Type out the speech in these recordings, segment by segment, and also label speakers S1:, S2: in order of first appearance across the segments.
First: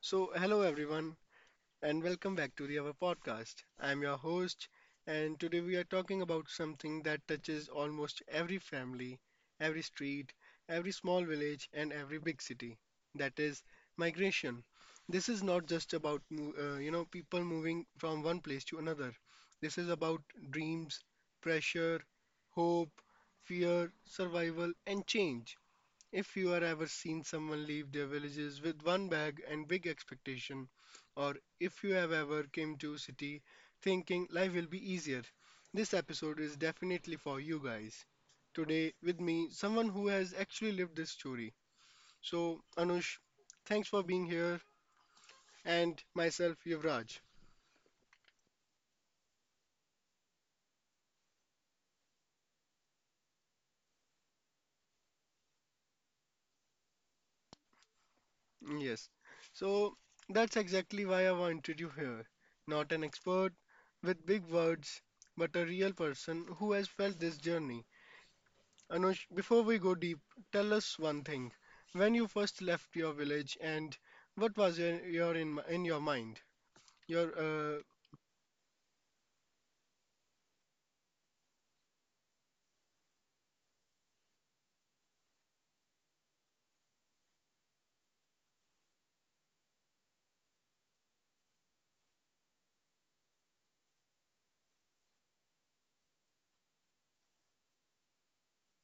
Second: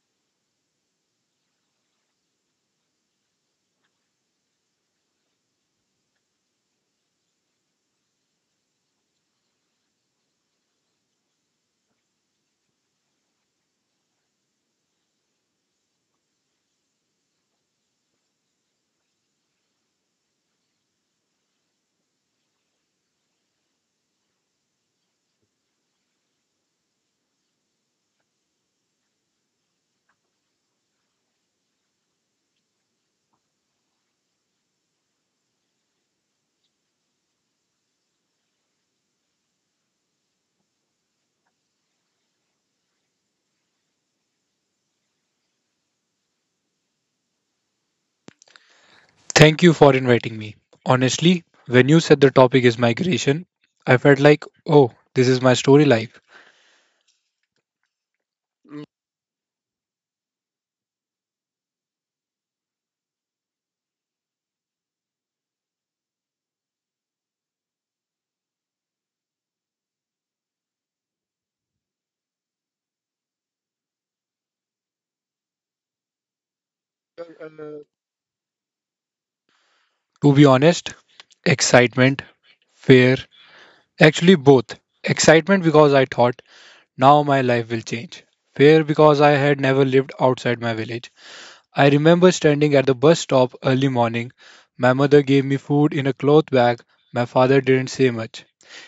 S1: So, hello everyone, and welcome back to the our podcast. I'm your host, and today we are talking about something that touches almost every family, every street, every small village, and every big city. That is migration. This is not just about people moving from one place to another. This is about dreams, pressure, hope, fear, survival, and change. If you are ever seen someone leave their villages with one bag and big expectation, or if you have ever came to city thinking life will be easier, this episode is definitely for you guys. Today with me, someone who has actually lived this story. So Anush, thanks for being here, and myself Yuvraj.
S2: Thank you for inviting me. Honestly, when you said the topic is migration, I felt like, oh, this is my story life.
S1: Yes. So that's exactly why I wanted you here. Not an expert with big words, but a real person who has felt this journey. Anush, before we go deep, tell us one thing. When you first left your village, and what was your in your mind? Your
S2: To be honest, excitement, fear, actually both. Excitement because I thought now my life will change. Fear because I had never lived outside my village. I remember standing at the bus stop early morning. My mother gave me food in a cloth bag. My father didn't say much.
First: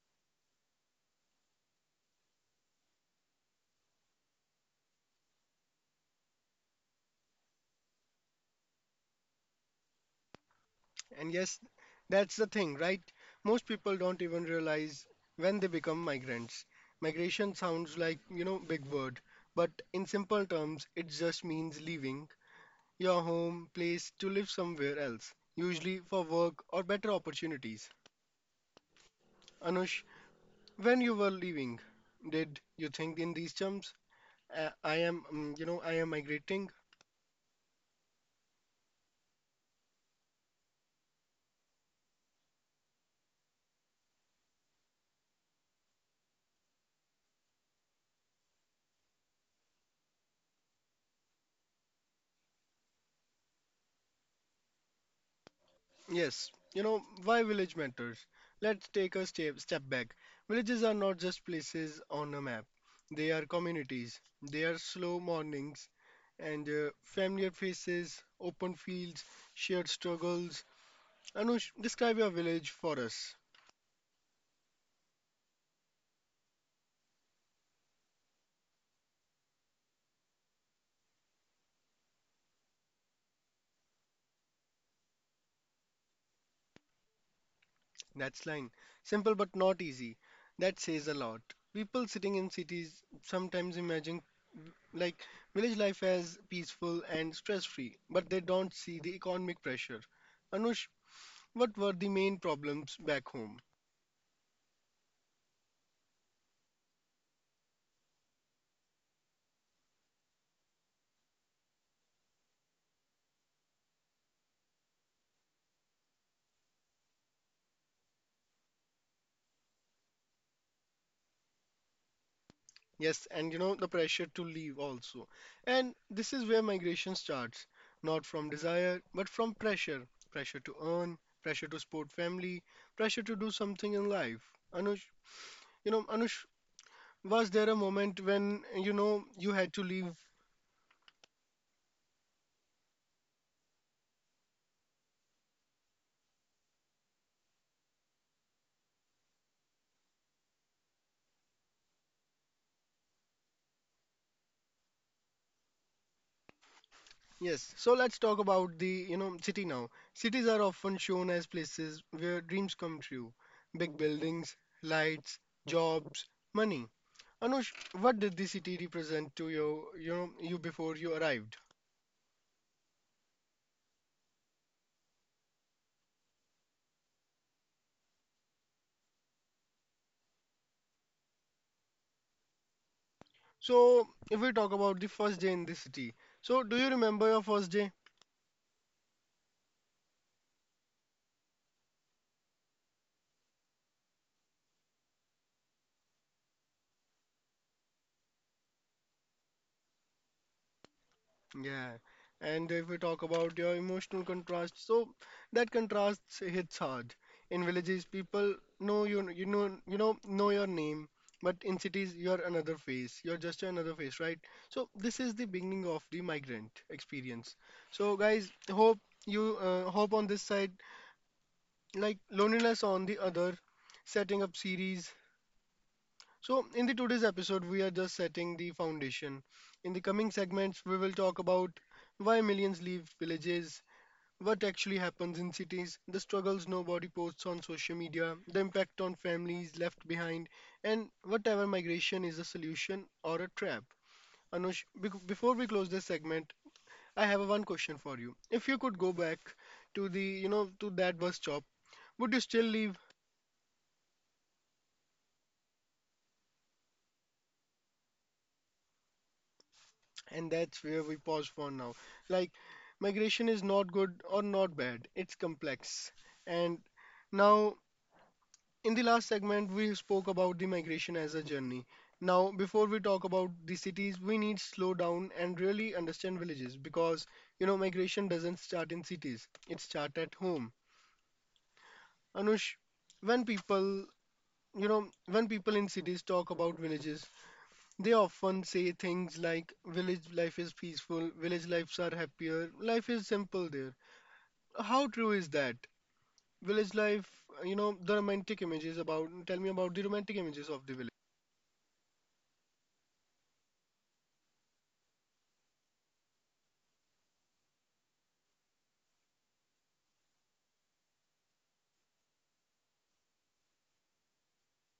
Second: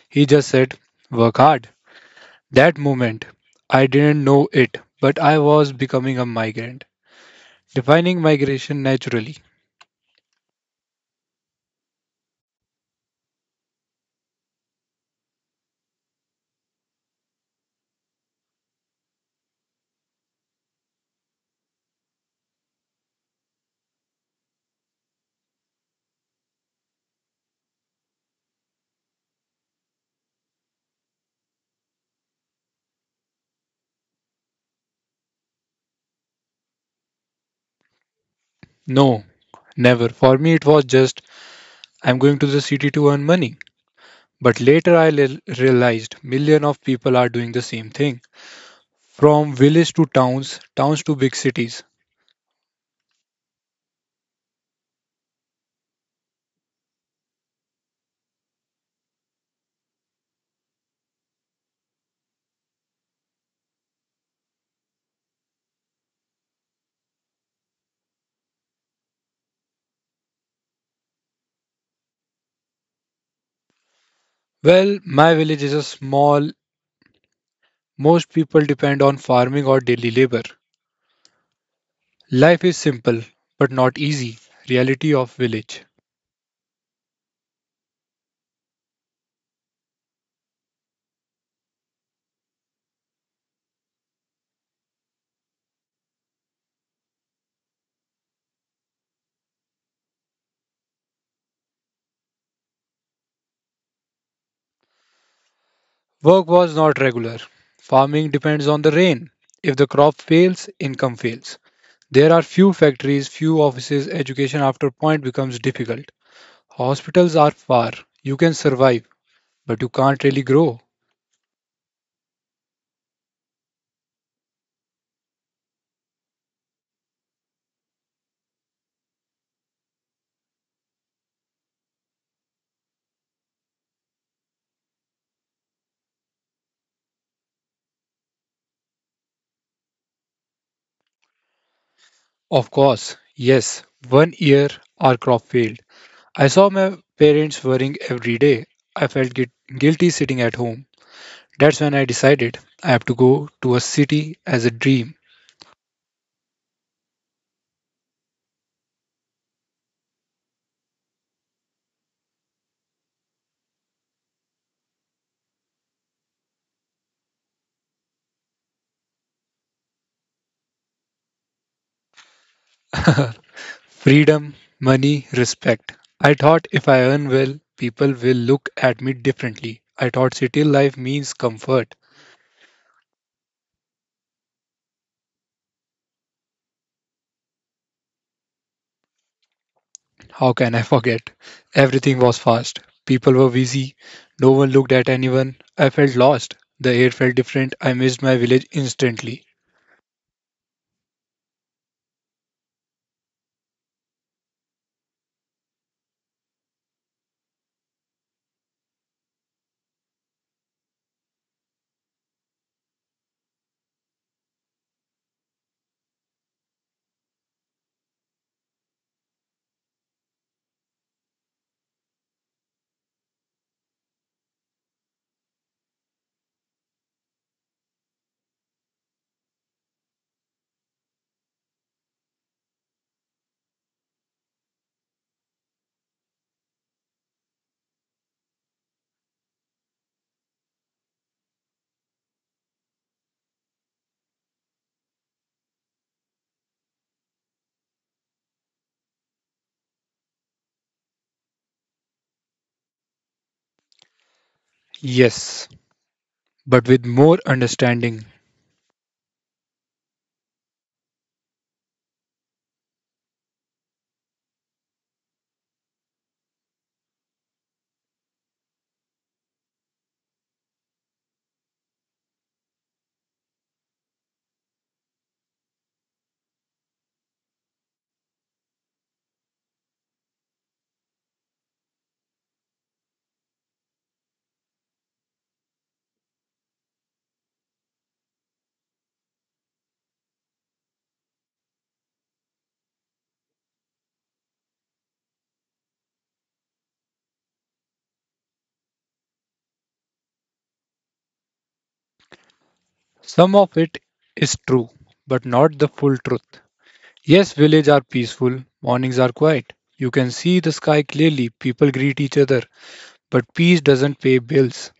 S2: He just said, work hard. That moment, I didn't know it, but I was becoming a migrant. Defining migration naturally.
S1: and yes, that's the thing, right? Most people don't even realize when they become migrants. Migration sounds like, big word, but in simple terms, it just means leaving your home place to live somewhere else, usually for work or better opportunities. Anush, when you were leaving, did you think in these terms? I am migrating.
S2: No, never. For me, it was just I'm going to the city to earn money. But later, I realized million of people are doing the same thing. From village to towns, towns to big cities.
S1: Yes, why village matters? Let's take a step back. Villages are not just places on a map, they are communities. They are slow mornings and familiar faces, open fields, shared struggles. Anush, describe your village for us.
S2: Well, my village is a small. Most people depend on farming or daily labor. Life is simple, but not easy. Reality of village.
S1: That's line. Simple but not easy. That says a lot. People sitting in cities sometimes imagine like village life as peaceful and stress free, but they don't see the economic pressure. Anush, what were the main problems back home?
S2: Work was not regular. Farming depends on the rain. If the crop fails, income fails. There are few factories, few offices, education after point becomes difficult. Hospitals are far. You can survive, but you can't really grow.
S1: Yes, and you know the pressure to leave also. And this is where migration starts, not from desire, but from pressure. Pressure to earn, pressure to support family, pressure to do something in life. Anush, Anush, was there a moment when you know you had to leave?
S2: Of course, yes, one year our crop failed. I saw my parents worrying every day. I felt guilty sitting at home. That's when I decided I have to go to a city as a dream.
S1: Yes, so let's talk about the city now. Cities are often shown as places where dreams come true: big buildings, lights, jobs, money. Anush, what did the city represent to you before you arrived?
S2: Freedom, money, respect. I thought if I earn well, people will look at me differently. I thought city life means comfort.
S1: So if we talk about the first day in the city, so do you remember your first day?
S2: How can I forget? Everything was fast. People were busy. No one looked at anyone. I felt lost. The air felt different. I missed my village instantly.
S1: Yeah, and if we talk about your emotional contrast, so that contrast hits hard. In villages, people know you, know your name, but in cities, you're another face. You're just another face, right? So this is the beginning of the migrant experience. So guys, hope on this side, like loneliness on the other, setting up series. So, in the today's episode, we are just setting the foundation. In the coming segments, we will talk about why millions leave villages, what actually happens in cities, the struggles nobody posts on social media, the impact on families left behind, and whatever migration is a solution or a trap. Anush, before we close this segment, I have a one question for you. If you could go back to that bus stop, would you still leave?
S2: Yes, but with more understanding.
S1: And that's where we pause for now. Like, migration is not good or not bad, it's complex. And now, in the last segment, we spoke about the migration as a journey. Now, before we talk about the cities, we need slow down and really understand villages because, migration doesn't start in cities, it starts at home. Anush, when people, when people in cities talk about villages, they often say things like village life is peaceful, village lives are happier, life is simple there. How true is that? Village life, you know, the romantic images about, Tell me about the romantic images of the village.
S2: Some of it is true, but not the full truth. Yes, villages are peaceful. Mornings are quiet. You can see the sky clearly. People greet each other. But peace doesn't pay bills.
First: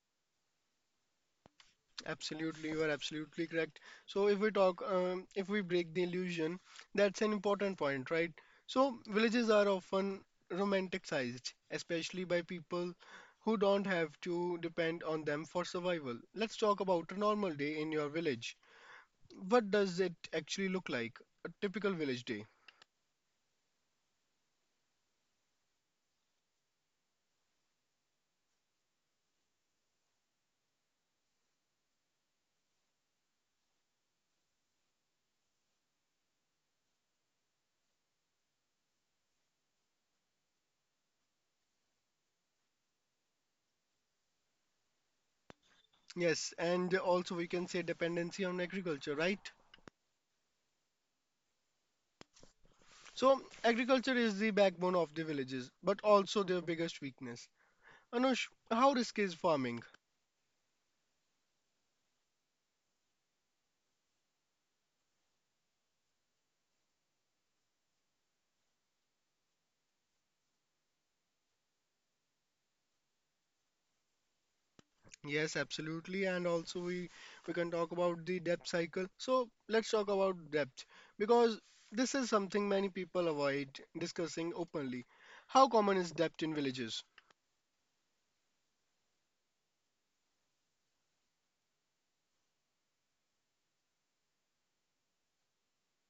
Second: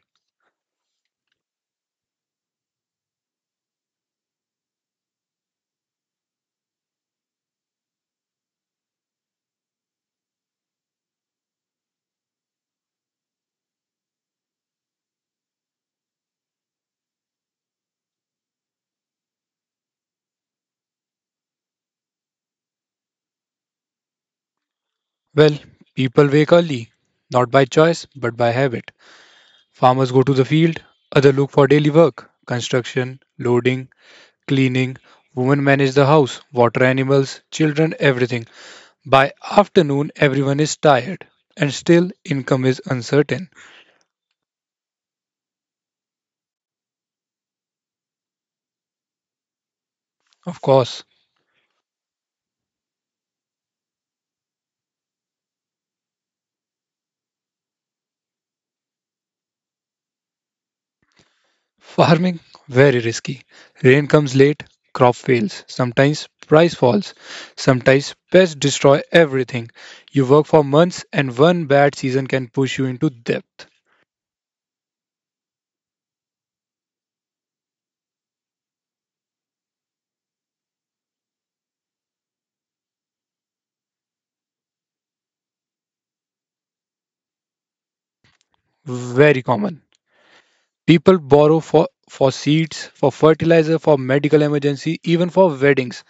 S1: Absolutely, you are absolutely correct. So if we break the illusion, that's an important point, right? So villages are often romanticized, especially by people who don't have to depend on them for survival. Let's talk about a normal day in your village. What does it actually look like? A typical village day.
S2: Well, people wake early, not by choice, but by habit. Farmers go to the field, others look for daily work construction, loading, cleaning. Women manage the house, water animals, children, everything. By afternoon, everyone is tired, and still income is uncertain.
S1: Yes, and also we can say dependency on agriculture, right?
S2: Of course,
S1: So, agriculture is the backbone of the villages, but also their biggest weakness. Anush, how risky is farming?
S2: farming very risky. Rain comes late, crop fails, sometimes price falls, sometimes pests destroy everything. You work for months and one bad season can push you into debt.
S1: Yes, absolutely, and also we can talk about the debt cycle. So, let's talk about debt because this is something many people avoid discussing openly. How common is debt in villages?
S2: Very common. People borrow for seeds, for fertilizer, for medical emergency, even for weddings.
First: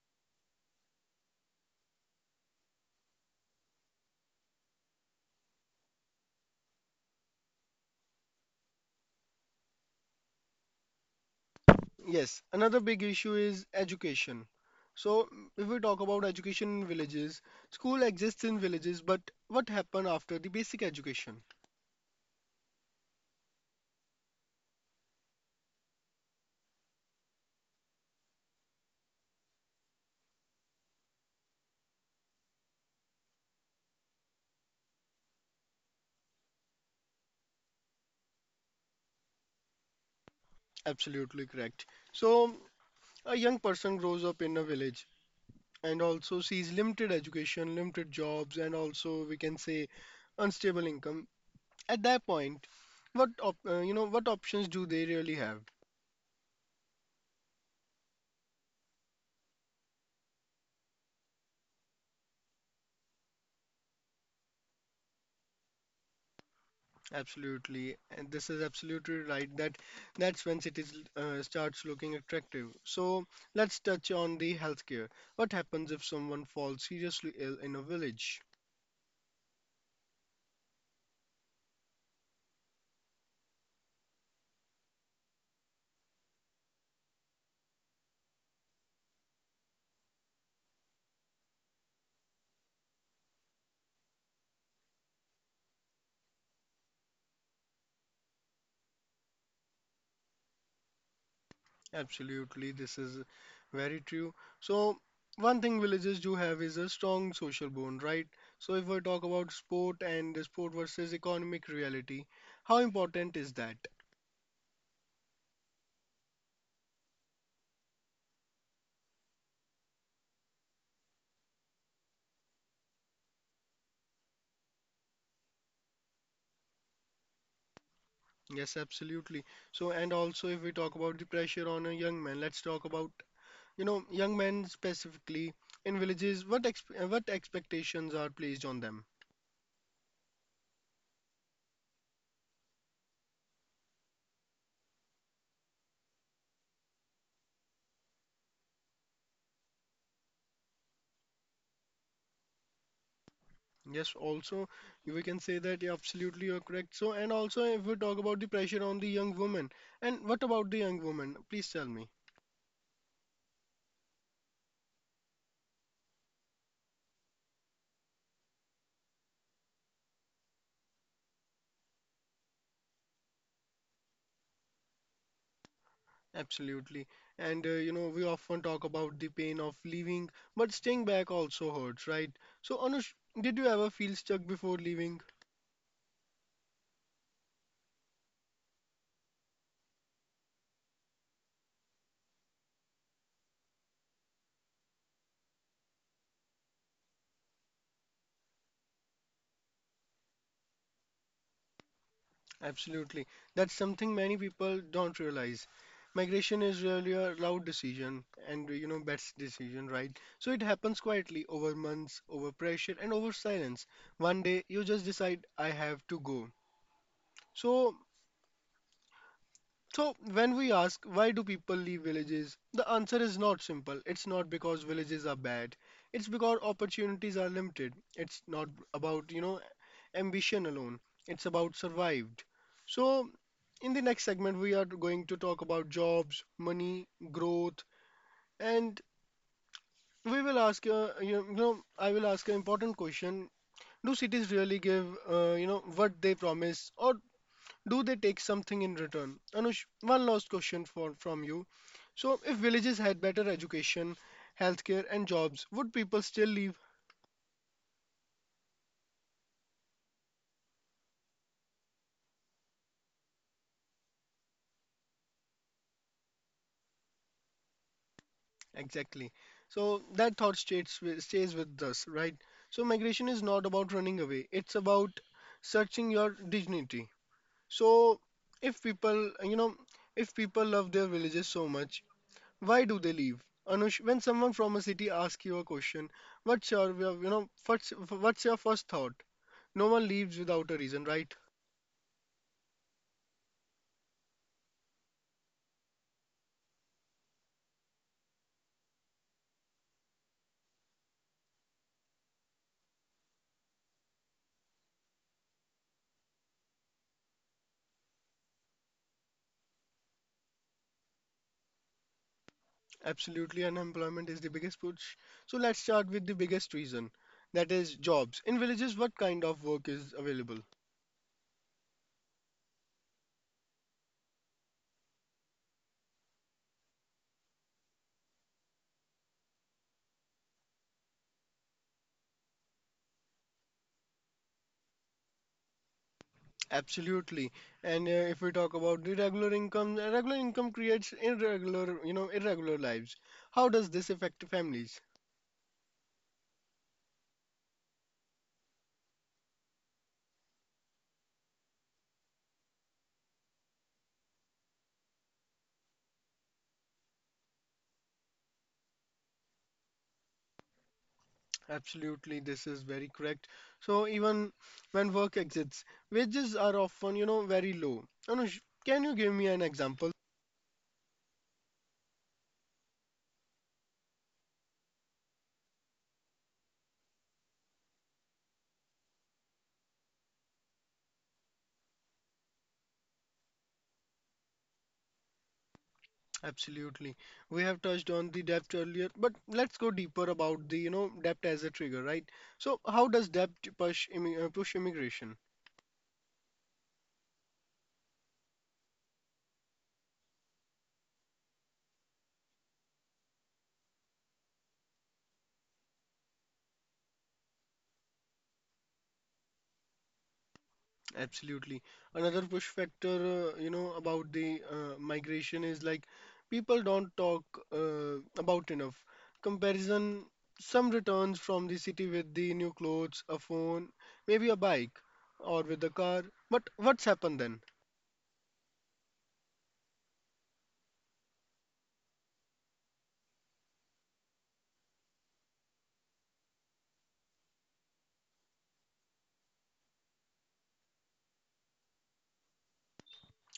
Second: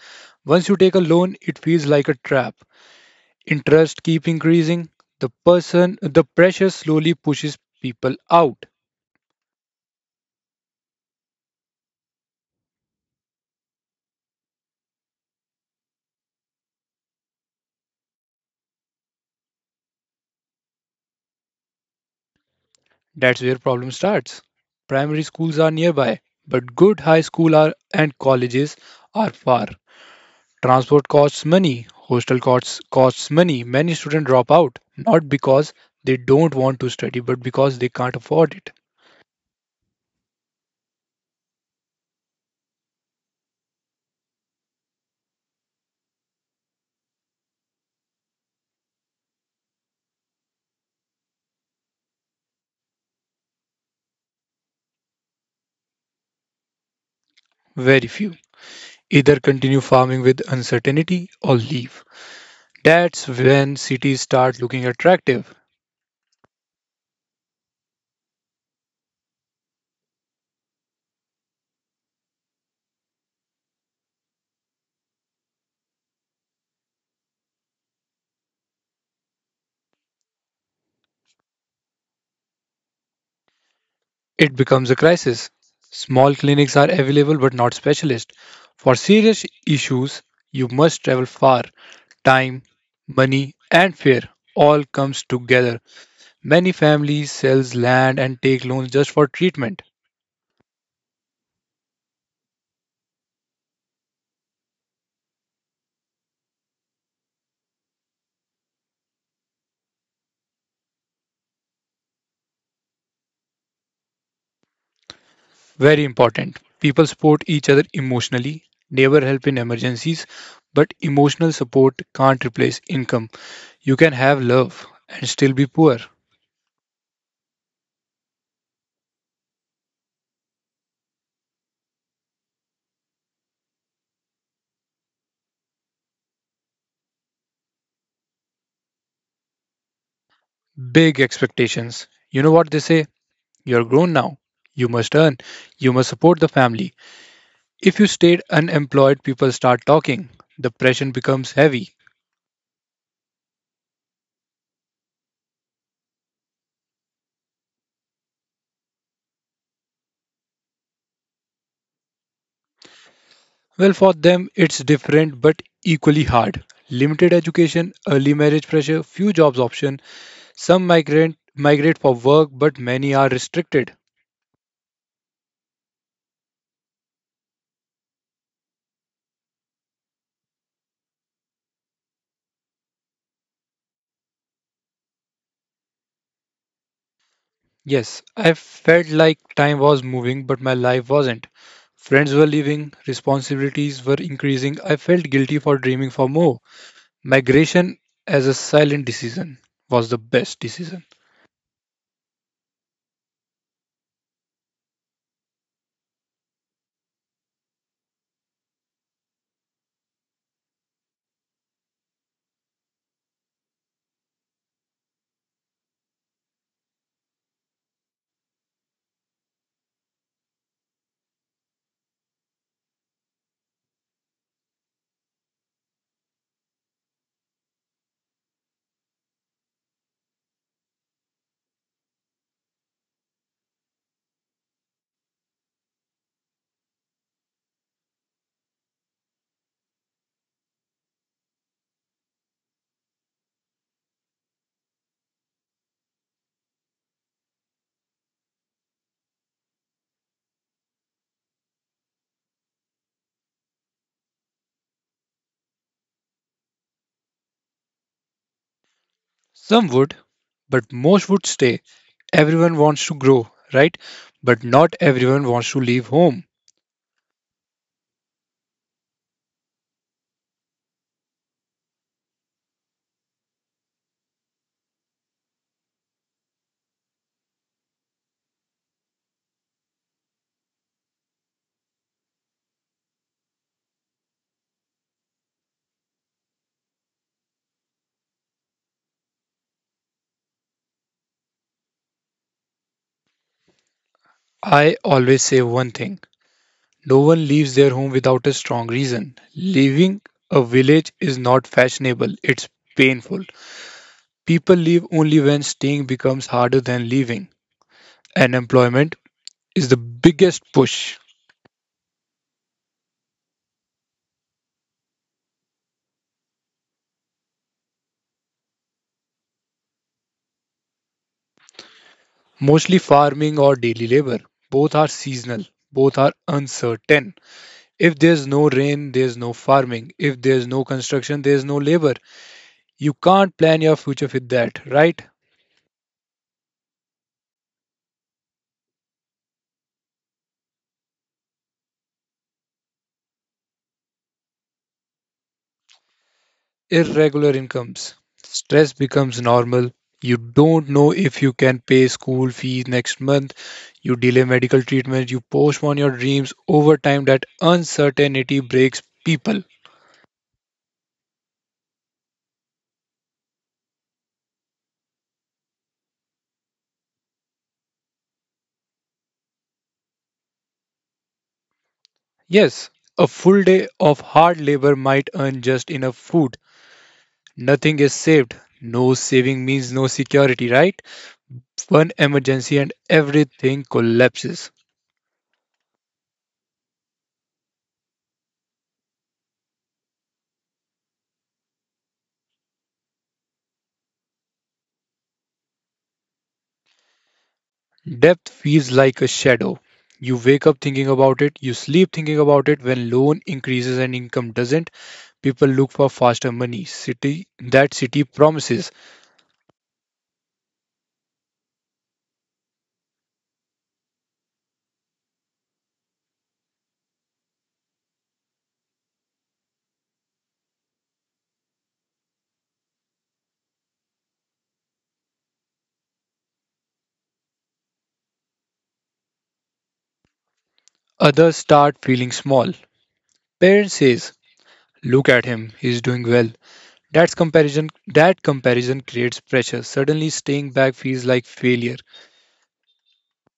S2: Once you take a loan, it feels like a trap. Interest keep increasing. The person the pressure slowly pushes people out.
S1: Yes, another big issue is education. So, if we talk about education in villages, school exists in villages, but what happened after the basic education?
S2: That's where problem starts. Primary schools are nearby, but good high school are, and colleges are far. Transport costs money, hostel costs money. Many students drop out not because they don't want to study but because they can't afford it.
S1: Absolutely correct. So, a young person grows up in a village and also sees limited education, limited jobs, and also we can say unstable income. At that point, what op- you know, what options do they really have?
S2: Very few either continue farming with uncertainty or leave. That's when cities start looking attractive.
S1: Absolutely, and this is absolutely right that that's when cities starts looking attractive. So let's touch on the healthcare. What happens if someone falls seriously ill in a village?
S2: It becomes a crisis. Small clinics are available but not specialist. For serious issues, you must travel far. Time, money and fear all comes together. Many families sells land and take loans just for treatment.
S1: Absolutely, this is very true. So one thing villages do have is a strong social bond, right? So if we talk about sport and the sport versus economic reality, how important is that?
S2: Very important. People support each other emotionally, neighbor help in emergencies, but emotional support can't replace income. You can have love and still be poor.
S1: Yes, absolutely. So, and also if we talk about the pressure on a young man, let's talk about young men specifically in villages. What expectations are placed on them?
S2: Big expectations. You know what they say? You're grown now. You must earn. You must support the family. If you stayed unemployed, people start talking. The pressure becomes heavy.
S1: Yes, also we can say that. Yeah, absolutely you're correct. So, and also if we talk about the pressure on the young woman, and what about the young woman, please tell me.
S2: Well, for them, it's different but equally hard. Limited education, early marriage pressure, few jobs option. Some migrant migrate for work, but many are restricted.
S1: Absolutely. And we often talk about the pain of leaving, but staying back also hurts, right? So Anush, did you ever feel stuck before leaving?
S2: Yes, I felt like time was moving, but my life wasn't. Friends were leaving, responsibilities were increasing. I felt guilty for dreaming for more. Migration as a silent decision was the best decision.
S1: Absolutely. That's something many people don't realize. Migration is really a loud decision and best decision, right? So it happens quietly over months, over pressure and over silence. One day you just decide I have to go. So so, when we ask why do people leave villages, the answer is not simple. It's not because villages are bad. It's because opportunities are limited. It's not about, ambition alone. It's about survived. So, in the next segment we are going to talk about jobs, money, growth, and we will ask you know I will ask an important question. Do cities really give what they promise or do they take something in return? Anush, one last question for from you. So, if villages had better education, healthcare, and jobs, would people still leave?
S2: Some would, but most would stay. Everyone wants to grow, right? But not everyone wants to leave home.
S1: Exactly. So that thought stays with us, right? So migration is not about running away; it's about searching your dignity. So, if people, you know, if people love their villages so much, why do they leave? Anush, when someone from a city asks you a question, what's your, you know, what's your first thought? No one leaves without a reason, right?
S2: I always say one thing no one leaves their home without a strong reason. Leaving a village is not fashionable, it's painful. People leave only when staying becomes harder than leaving. And employment is the biggest push,
S1: Absolutely, unemployment is the biggest push. So let's start with the biggest reason. That is jobs. In villages, what kind of work is available?
S2: mostly farming or daily labor. Both are seasonal, both are uncertain. If there's no rain, there's no farming. If there's no construction, there's no labor. You can't plan your future with that, right?
S1: Absolutely. And if we talk about the regular income creates irregular lives. How does this affect families?
S2: Irregular incomes. Stress becomes normal. You don't know if you can pay school fees next month. You delay medical treatment. You postpone your dreams. Over time, that uncertainty breaks people.
S1: Absolutely, this is very correct. So even when work exists, wages are often, very low. Anush, can you give me an example?
S2: Yes, a full day of hard labor might earn just enough food. Nothing is saved. No saving means no security, right? One emergency and everything collapses.
S1: Absolutely. We have touched on the depth earlier, but let's go deeper about the depth as a trigger, right? So how does depth push immigration?
S2: Depth feels like a shadow. You wake up thinking about it, you sleep thinking about it. When loan increases and income doesn't, people look for faster money. City that city promises.
S1: Absolutely. Another push factor, about the migration is like people don't talk about enough. Comparison, some returns from the city with the new clothes, a phone, maybe a bike, or with a car. But what's happened then?
S2: Others start feeling small. Parent says, "Look at him, he's doing well." That's comparison. That comparison creates pressure. Suddenly, staying back feels like failure.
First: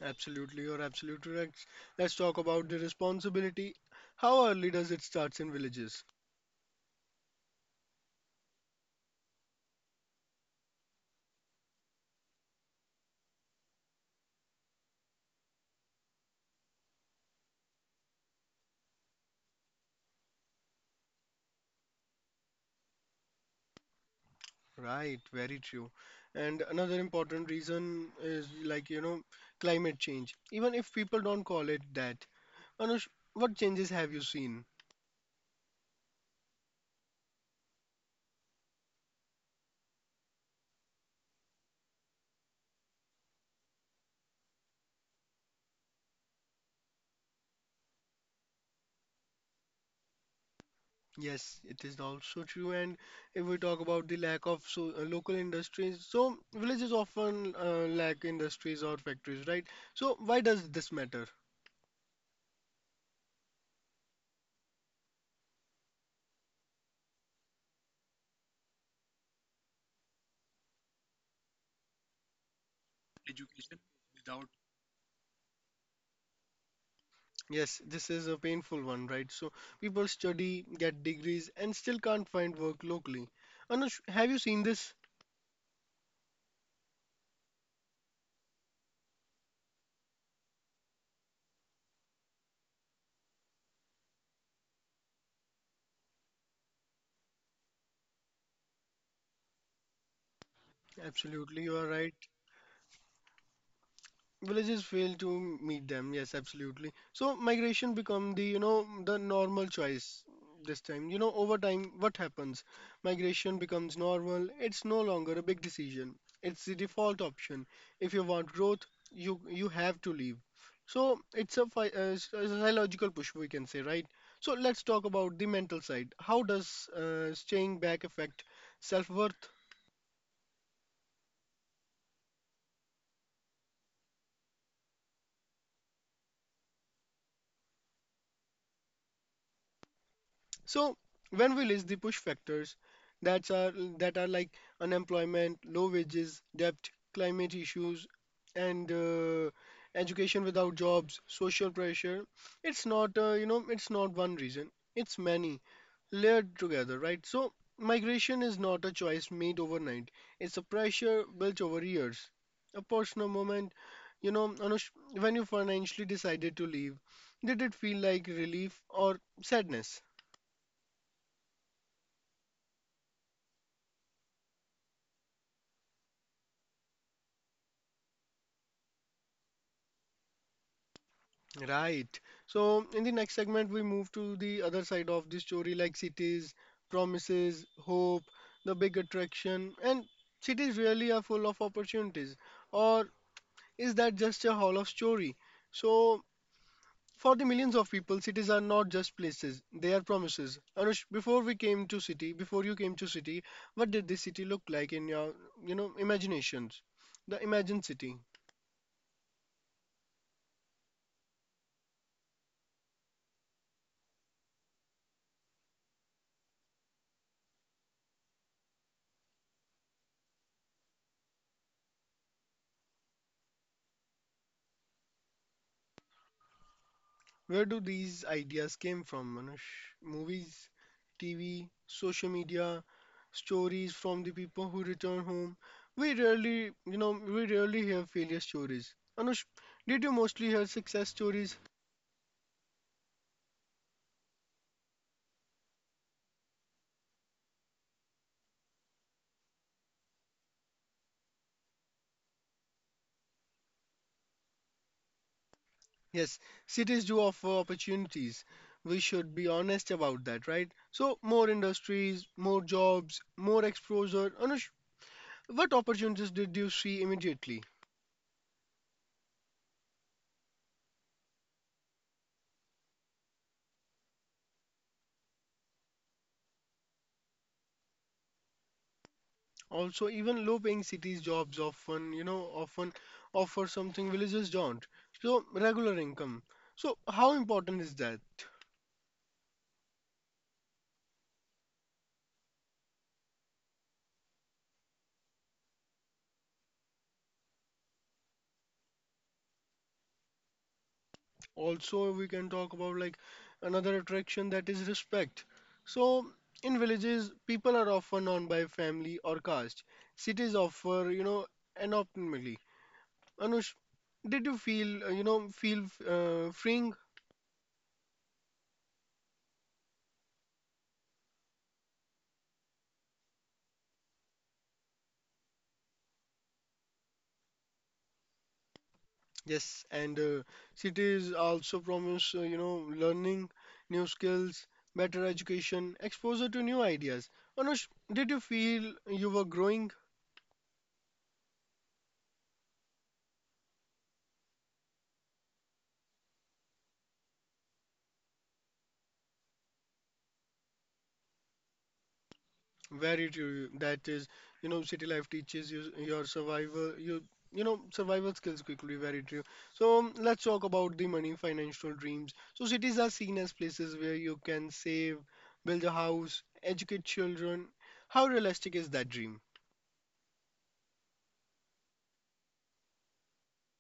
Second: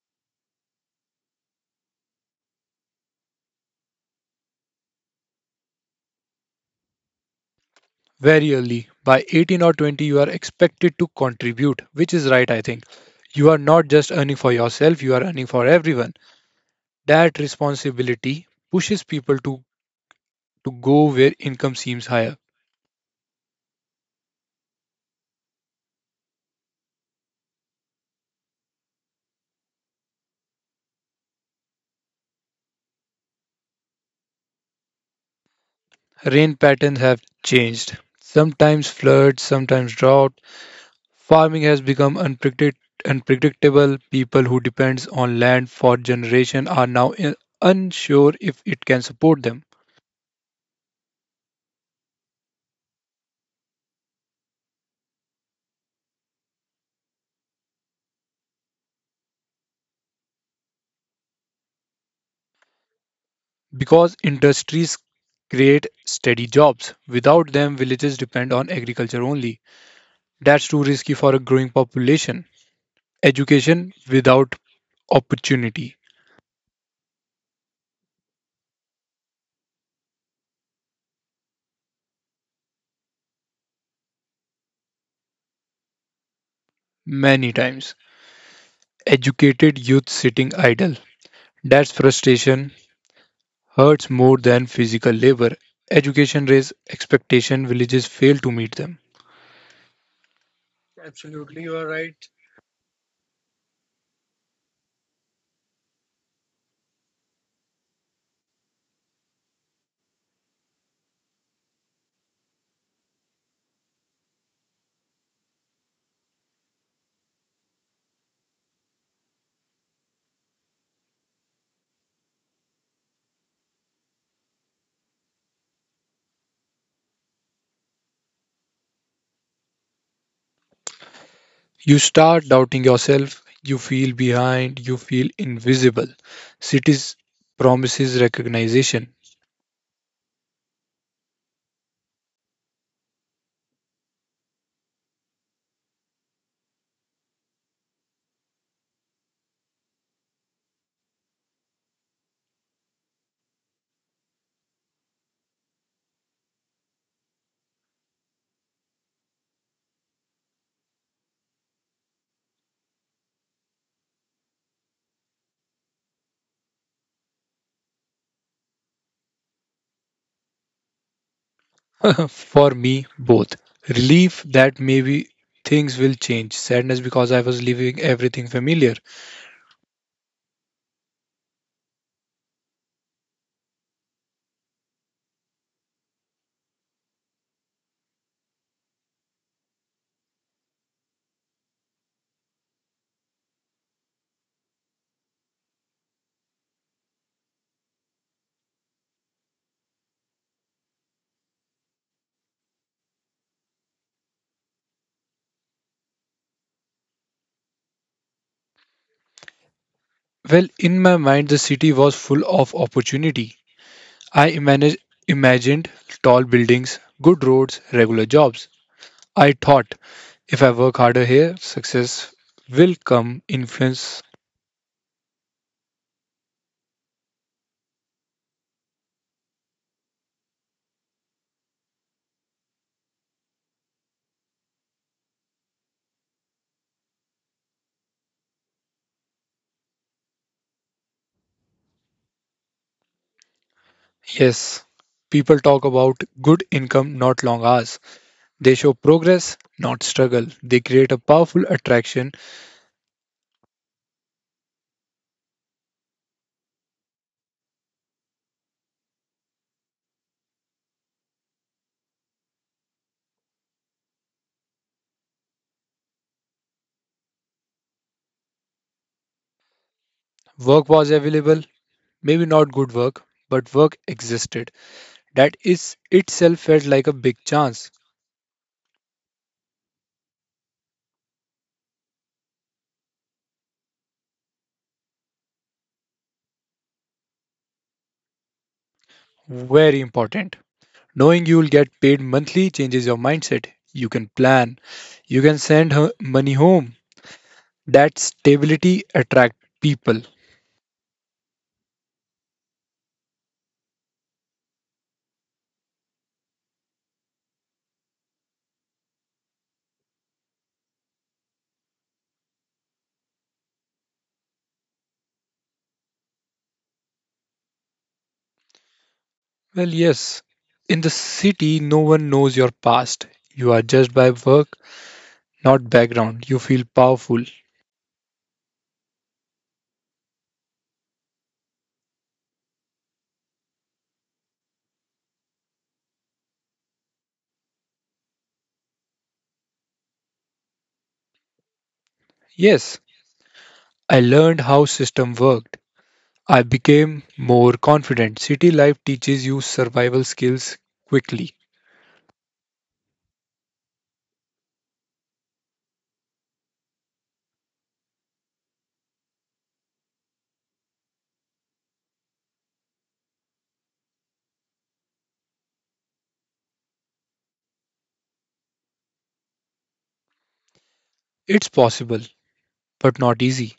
S1: Absolutely, you're absolutely right. Let's talk about the responsibility. How early does it starts in villages?
S2: Very early, by 18 or 20, you are expected to contribute, which is right, I think. You are not just earning for yourself, you are earning for everyone. That responsibility pushes people to go where income seems higher.
S1: Right, very true. And another important reason is like, climate change. Even if people don't call it that, Anush, what changes have you seen?
S2: Rain patterns have changed. Sometimes floods, sometimes drought. Farming has become unpredictable. People who depend on land for generation are now unsure if it can support them.
S1: Yes, it is also true. And if we talk about the lack of local industries, so villages often lack industries or factories, right? So why does this matter?
S2: Because industries create steady jobs. Without them, villages depend on agriculture only. That's too risky for a growing population. Education without opportunity.
S1: Yes, this is a painful one, right? So people study, get degrees, and still can't find work locally. Anush, have you seen this?
S2: Many times. Educated youth sitting idle. That's frustration hurts more than physical labor. Education raises expectation, villages fail to meet them.
S1: Absolutely, you are right. Villages fail to meet them, yes, absolutely. So migration become the you know the normal choice this time. Over time, what happens, migration becomes normal. It's no longer a big decision. It's the default option. If you want growth, you have to leave. So it's a psychological push, we can say, right? So let's talk about the mental side. How does staying back affect self-worth?
S2: You start doubting yourself, you feel behind, you feel invisible. Cities promises recognition.
S1: So when we list the push factors that's are that are like unemployment, low wages, debt, climate issues, and education without jobs, social pressure. It's not one reason. It's many layered together, right? So migration is not a choice made overnight. It's a pressure built over years. A personal moment, Anush, when you financially decided to leave, did it feel like relief or sadness?
S2: For me, both. Relief that maybe things will change, sadness because I was leaving everything familiar.
S1: Right. So in the next segment, we move to the other side of the story, like cities, promises, hope, the big attraction, and cities really are full of opportunities. Or is that just a hall of story? So for the millions of people, cities are not just places; they are promises. Anush, before you came to city, what did this city look like in your imaginations? The imagined city.
S2: Well, in my mind, the city was full of opportunity. I imagined tall buildings, good roads, regular jobs. I thought if I work harder here, success will come. Influence,
S1: Where do these ideas came from, Manush? Movies, TV, social media, stories from the people who return home. We rarely hear failure stories. Anush, did you mostly hear success stories?
S2: yes. People talk about good income, not long hours. They show progress, not struggle. They create a powerful attraction.
S1: Yes, cities do offer opportunities. We should be honest about that, right? So, more industries, more jobs, more exposure. Anush, what opportunities did you see immediately?
S2: Work was available, maybe not good work, but work existed. That is itself felt like a big chance.
S1: Also, even low-paying cities jobs often offer something villages don't. So, regular income. So, how important is that?
S2: Very important. Knowing you'll get paid monthly changes your mindset. You can plan. You can send her money home. That stability attract people.
S1: Also, we can talk about like another attraction that is respect. So, in villages, people are often known by family or caste. Cities offer anonymity. Anush, did you feel freeing?
S2: Well, yes. In the city, no one knows your past. You are judged by work, not background. You feel powerful.
S1: Yes, and cities also promise, learning new skills, better education, exposure to new ideas. Anush, did you feel you were growing?
S2: Yes, I learned how system worked. I became more confident. City life teaches you survival skills quickly.
S1: Very true. That is city life teaches you your survival, you know, survival skills quickly. Very true. So let's talk about the money, financial dreams. So cities are seen as places where you can save, build a house, educate children. How realistic is that dream?
S2: It's possible, but not easy.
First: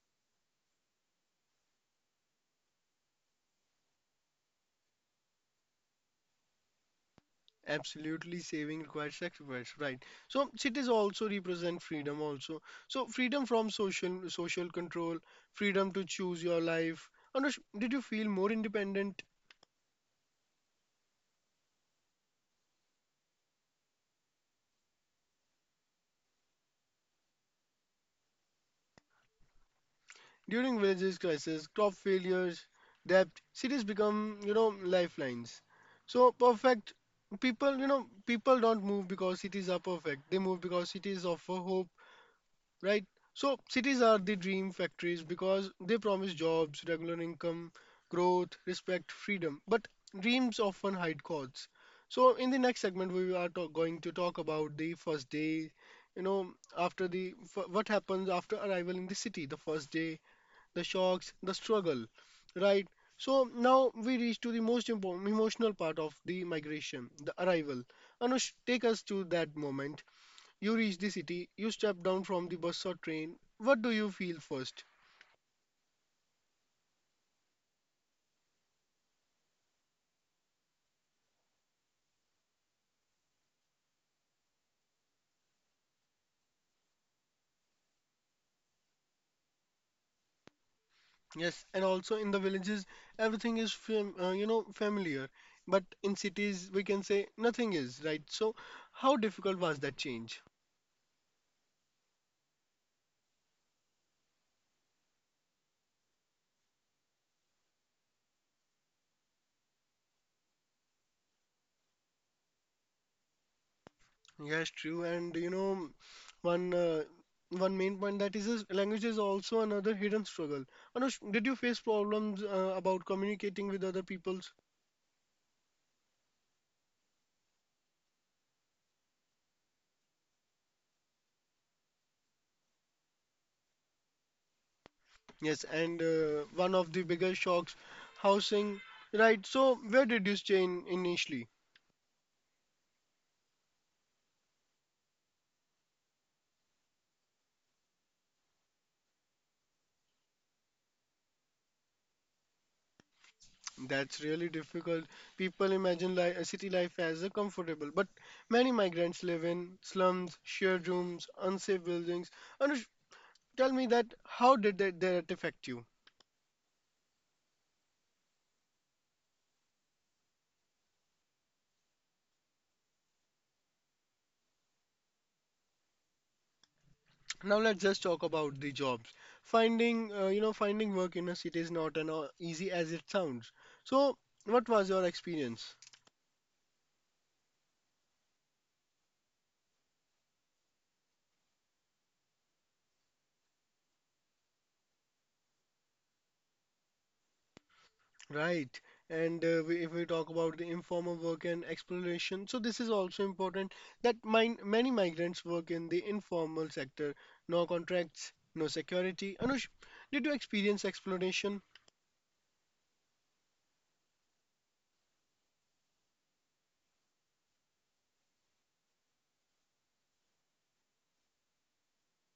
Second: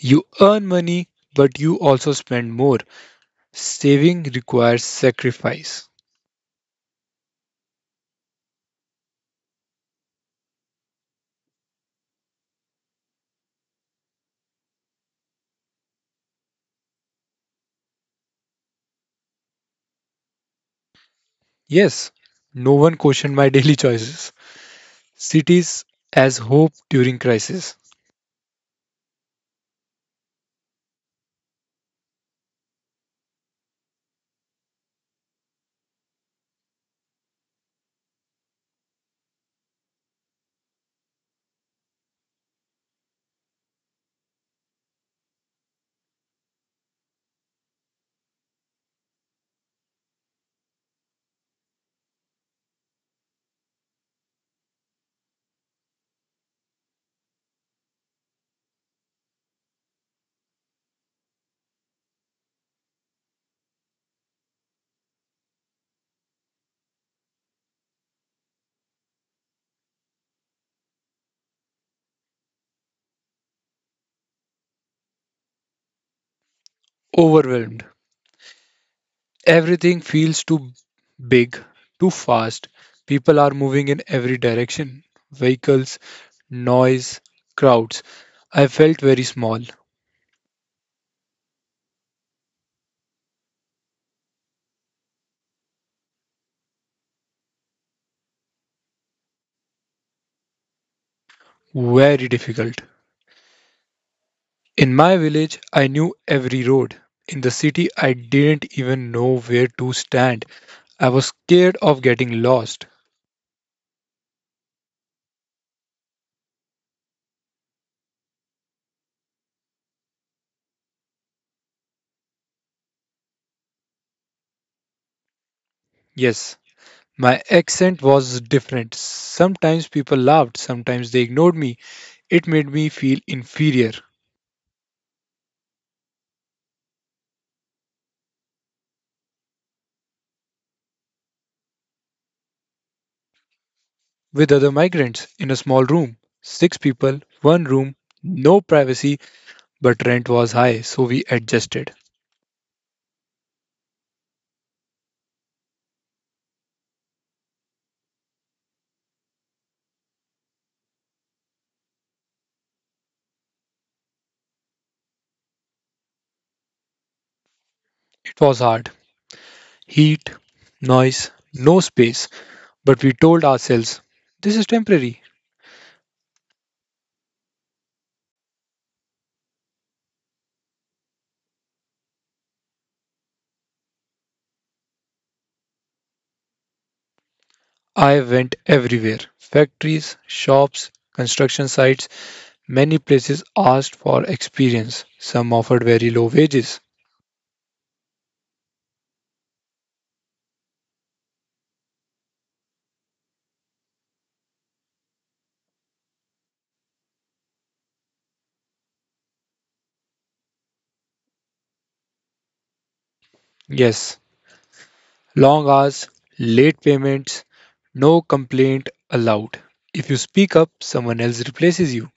S2: You earn money, but you also spend more. Saving requires sacrifice.
S1: Absolutely, saving requires sacrifice, right? So cities also represent freedom, also. So freedom from social control, freedom to choose your life. Anush, did you feel more independent
S2: Yes, no one questioned my daily choices. Cities as hope during crisis.
S1: during villages crisis, crop failures, debt? Cities become lifelines. So perfect people, you know, people don't move because cities are perfect. They move because cities offer hope, right? So cities are the dream factories because they promise jobs, regular income, growth, respect, freedom. But dreams often hide costs. So in the next segment, we are going to talk about the first day. What happens after arrival in the city, the first day, the shocks, the struggle, right? So now we reach to the most important emotional part of the migration, the arrival. Anush, take us to that moment. You reach the city, you step down from the bus or train. What do you feel first?
S2: Overwhelmed. Everything feels too big, too fast. People are moving in every direction vehicles, noise, crowds. I felt very small,
S1: Yes, and also in the villages, everything is familiar, but in cities we can say nothing is, right? So, how difficult was that change?
S2: very difficult. In my village, I knew every road. In the city, I didn't even know where to stand. I was scared of getting lost.
S1: Yes, true, and one uh, one main point that is language is also another hidden struggle. Anush, did you face problems about communicating with other peoples?
S2: Yes, my accent was different. Sometimes people laughed, sometimes they ignored me. It made me feel inferior.
S1: Yes, and one of the biggest shocks, housing. Right, so where did you stay in initially?
S2: With other migrants in a small room. Six people, one room, no privacy, but rent was high, so we adjusted.
S1: That's really difficult. People imagine a city life as a comfortable, but many migrants live in slums, shared rooms, unsafe buildings. Anush, tell me that how did that affect you?
S2: It was hard. Heat, noise, no space, but we told ourselves, this is temporary.
S1: Now let's just talk about the jobs. Finding work in a city is not easy as it sounds. So, what was your experience?
S2: I went everywhere factories, shops, construction sites. Many places asked for experience. Some offered very low wages.
S1: Right. And if we talk about the informal work and exploration, so this is also important that many migrants work in the informal sector. No contracts, no security. Anush, did you experience exploration?
S2: Yes, long hours, late payments, no complaint allowed. If you speak up, someone else replaces you.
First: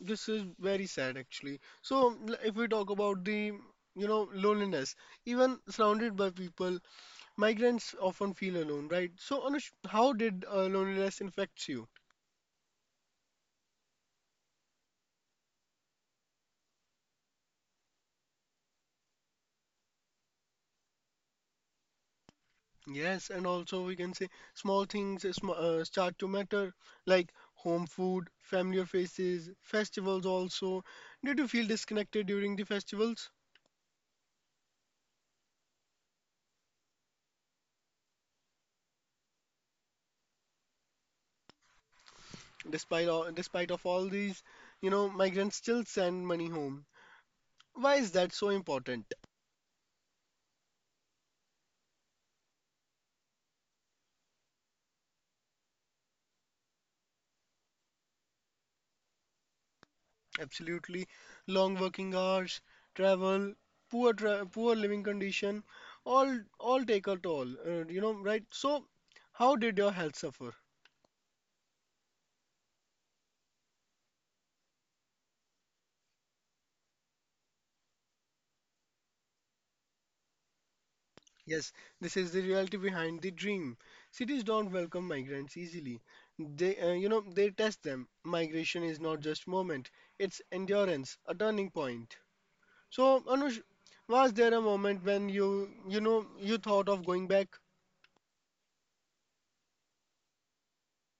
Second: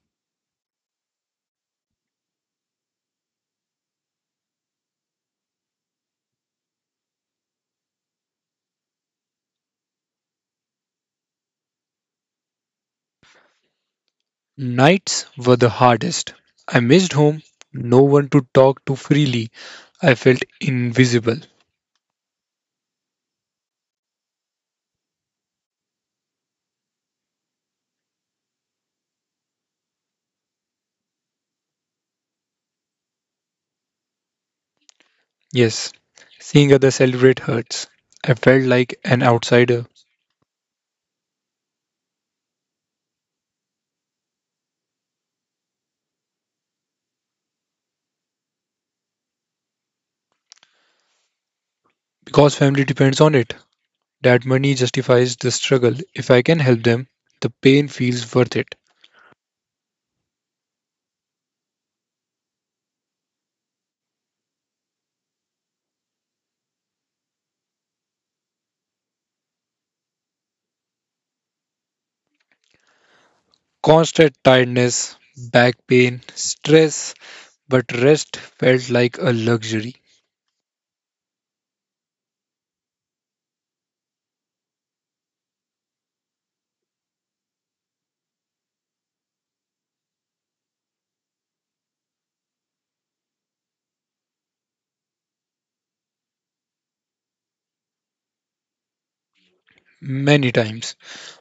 S1: This is very sad actually. So if we talk about the loneliness, even surrounded by people, migrants often feel alone, right? So Anush, how did loneliness infect you?
S2: Nights were the hardest. I missed home, no one to talk to freely. I felt invisible.
S1: Yes, and also we can say small things start to matter, like home food, familiar faces, festivals also. Did you feel disconnected during the festivals?
S2: Yes, seeing others celebrate hurts. I felt like an outsider
S1: Despite of all these, migrants still send money home. Why is that so important?
S2: because family depends on it. That money justifies the struggle. If I can help them, the pain feels worth it.
S1: Absolutely, long working hours, travel, poor poor living condition, all take a toll. Right? So, how did your health suffer?
S2: Constant tiredness, back pain, stress, but rest felt like a luxury
S1: Yes, this is the reality behind the dream. Cities don't welcome migrants easily. They test them. Migration is not just moment; it's endurance, a turning point. So, Anush, was there a moment when you thought of going back?
S2: many times.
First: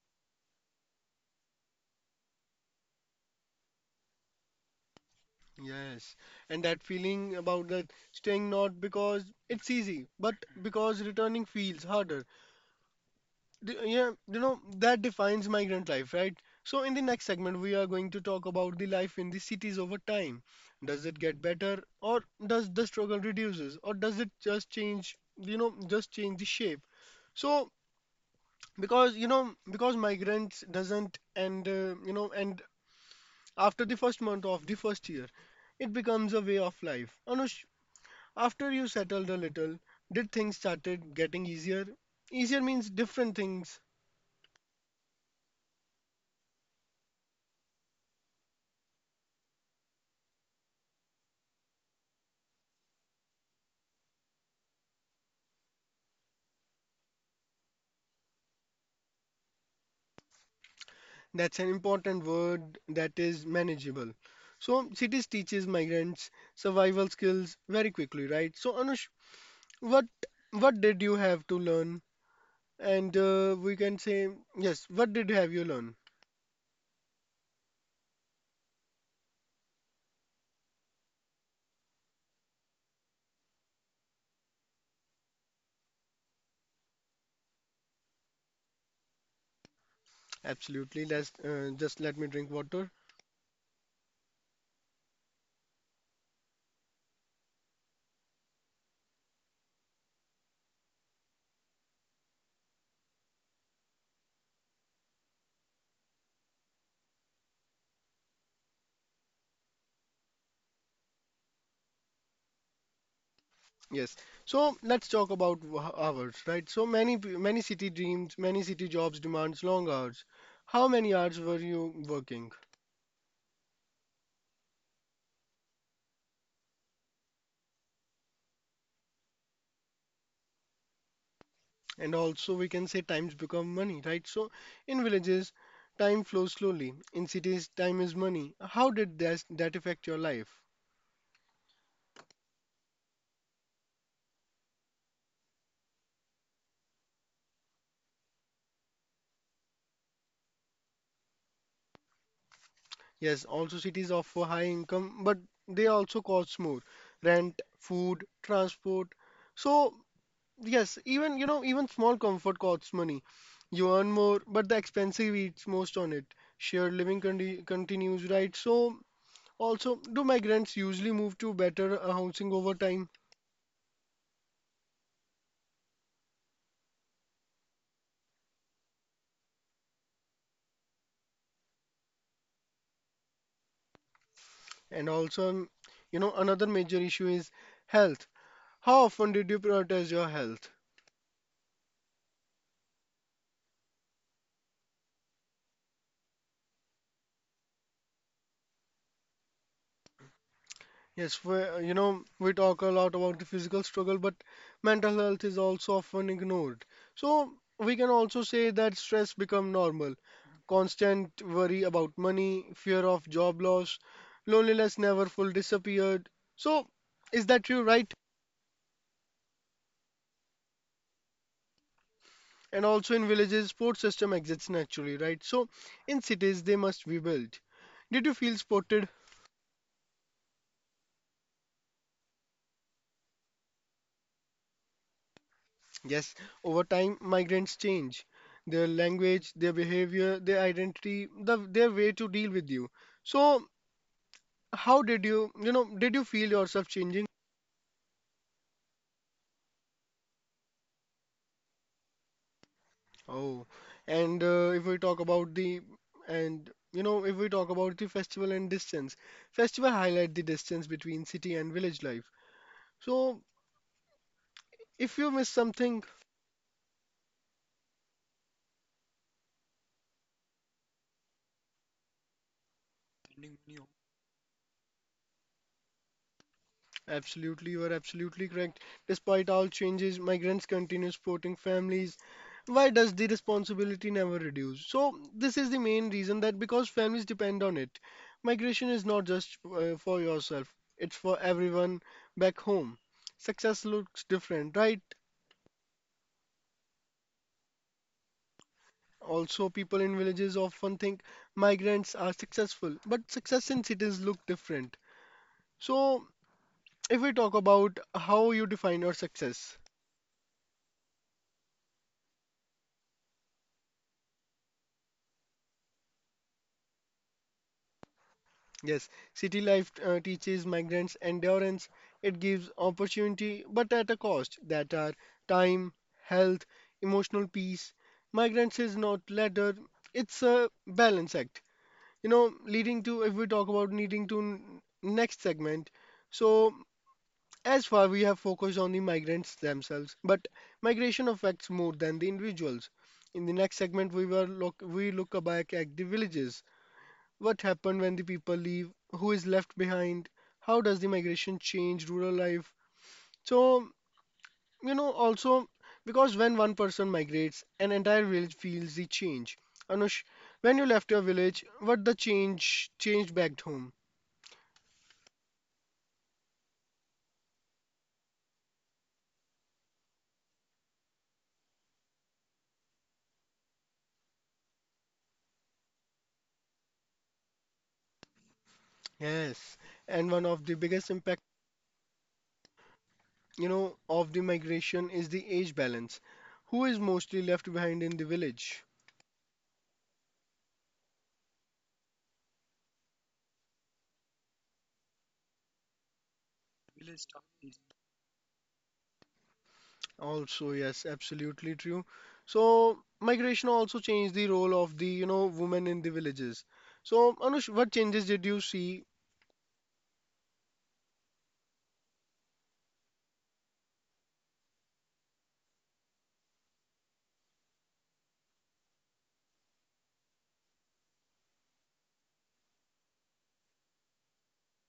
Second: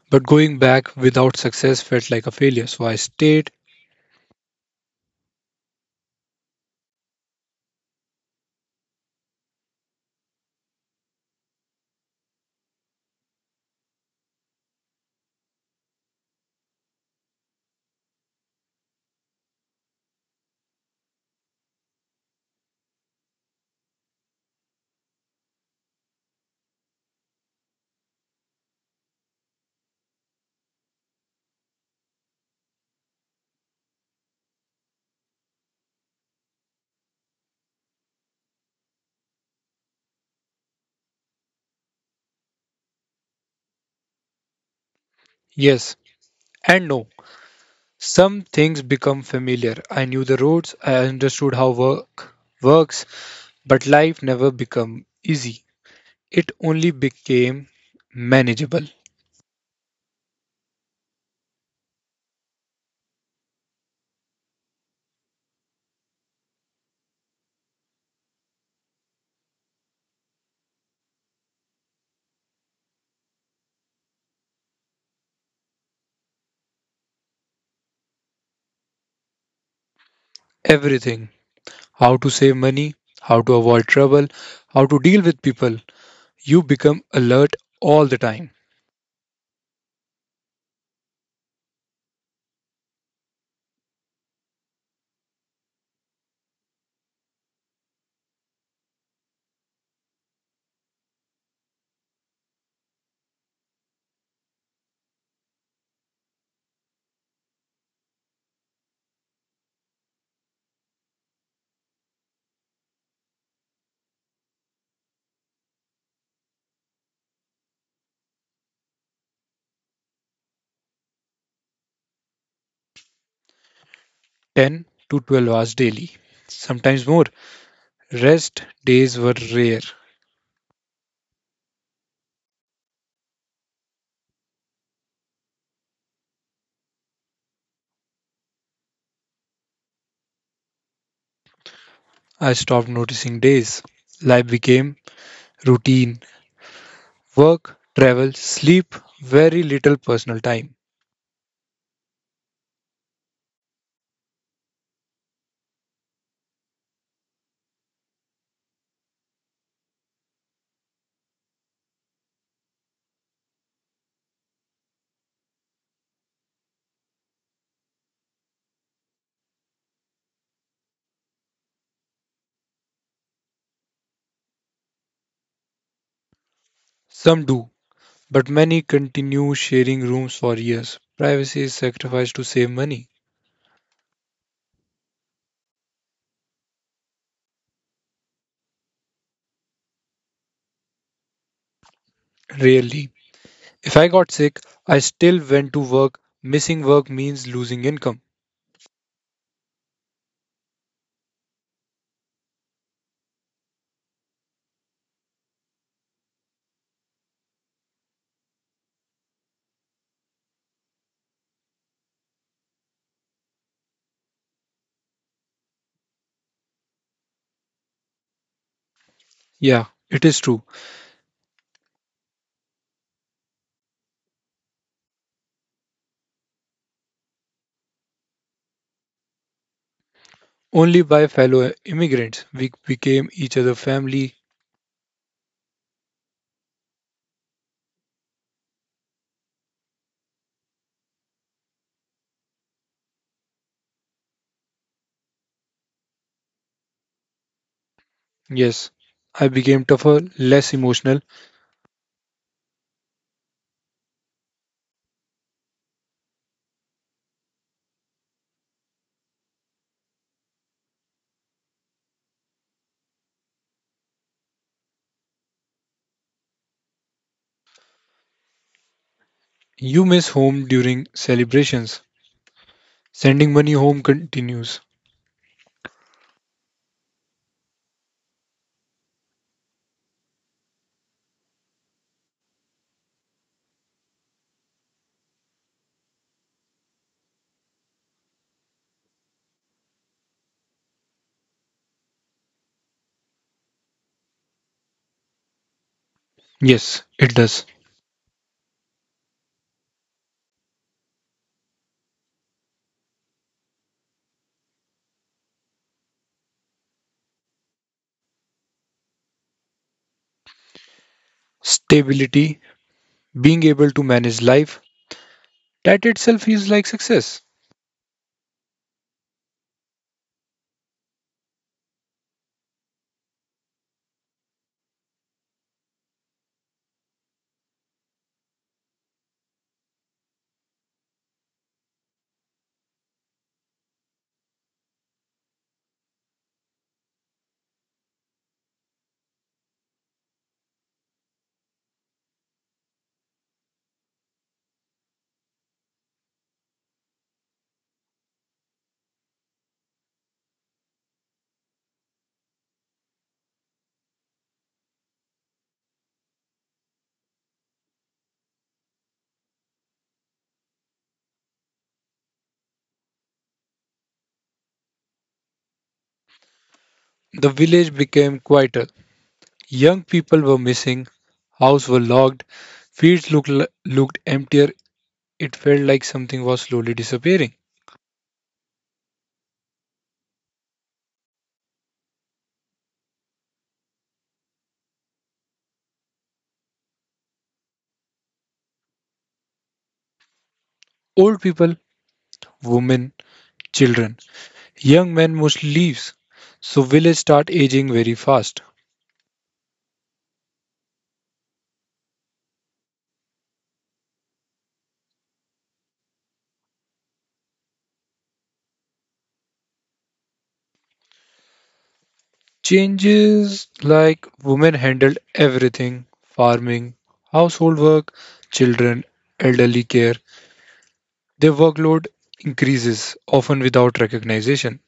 S2: But going back without success felt like a failure. So I stayed.
S1: Yes, and that feeling about that staying not because it's easy, but because returning feels harder. Yeah, that defines migrant life, right? So, in the next segment, we are going to talk about the life in the cities over time. Does it get better, or does the struggle reduces, or does it just change the shape? So, because migrants doesn't end, and after the first month of the first year, it becomes a way of life. Anush, after you settled a little, did things started getting easier? Easier means different things.
S2: Yes and no. Some things become familiar. I knew the roads, I understood how work works, but life never became easy. It only became manageable.
S1: That's an important word that is manageable. So cities teaches migrants survival skills very quickly, right? So Anush, what what did you have to learn? And we can say yes. What did have you learn?
S2: Everything. How to save money, how to avoid trouble, how to deal with people, you become alert all the time,
S1: Absolutely. Let's just let me drink water. Yes. So let's talk about hours, right? So many city dreams, many city jobs demands long hours. How many hours were you working?
S2: 10 to 12 hours daily, sometimes more. Rest days were rare.
S1: And also, we can say times become money, right? So, in villages, time flows slowly. In cities, time is money. How did that affect your life?
S2: I stopped noticing days. Life became routine work, travel, sleep, very little personal time.
S1: Yes, also cities offer high income, but they also cost more. Rent, food, transport. So, yes, even small comfort costs money. You earn more, but the expensive eats most on it. Shared living continues, right? So, also, do migrants usually move to better housing over time?
S2: Some do, but many continue sharing rooms for years. Privacy is sacrificed to save money.
S1: And also, another major issue is health. How often did you prioritize your health?
S2: Rarely. If I got sick, I still went to work. Missing work means losing income.
S1: Yes, we talk a lot about the physical struggle, but mental health is also often ignored. So we can also say that stress become normal. Constant worry about money, fear of job loss, loneliness never full disappeared. So is that true, right?
S2: Yeah, it is true.
S1: And also in villages, sports system exists naturally, right? So in cities, they must be built. Did you feel spotted?
S2: Only by fellow immigrants. We became each other family.
S1: Yes, over time, migrants change their language, their behavior, their identity, their way to deal with you. So, how did you feel yourself changing?
S2: Yes, I became tougher, less emotional.
S1: Oh, and if we talk about the, and you know, if we talk about the festival and distance, festival highlight the distance between city and village life. So, if you miss something.
S2: You miss home during celebrations. Sending money home continues.
S1: Absolutely, you are absolutely correct. Despite all changes, migrants continue supporting families. Why does the responsibility never reduce? So, this is the main reason that because families depend on it. Migration is not just for yourself, it's for everyone back home. Success looks different, right?
S2: Yes, it does.
S1: Also, people in villages often think migrants are successful, but success in cities look different. So, if we talk about how you define your success.
S2: Stability, being able to manage life, that itself is like success.
S1: Yes, city life teaches migrants endurance. It gives opportunity, but at a cost that are time, health, emotional peace. Migrants is not ladder; it's a balance act. Leading to if we talk about next segment. So as far we have focused on the migrants themselves, but migration affects more than the individuals. In the next segment, we will look we look back at the villages, what happened when the people leave? Who is left behind? How does the migration change rural life? So, also because when one person migrates, an entire village feels the change. Anush, when you left your village, what the change changed back home?
S2: The village became quieter. Young people were missing, houses were locked, fields looked emptier. It felt like something was slowly disappearing.
S1: Yes, and one of the biggest impact of the migration is the age balance. Who is mostly left behind in the village?
S2: Old people, women, children. Young men mostly leaves, so village start aging very fast.
S1: Also, yes, absolutely true. So, migration also changed the role of the women in the villages. So, Anush, what changes did you see?
S2: Changes like women handled everything farming, household work, children, elderly care. Their workload increases, often without recognition.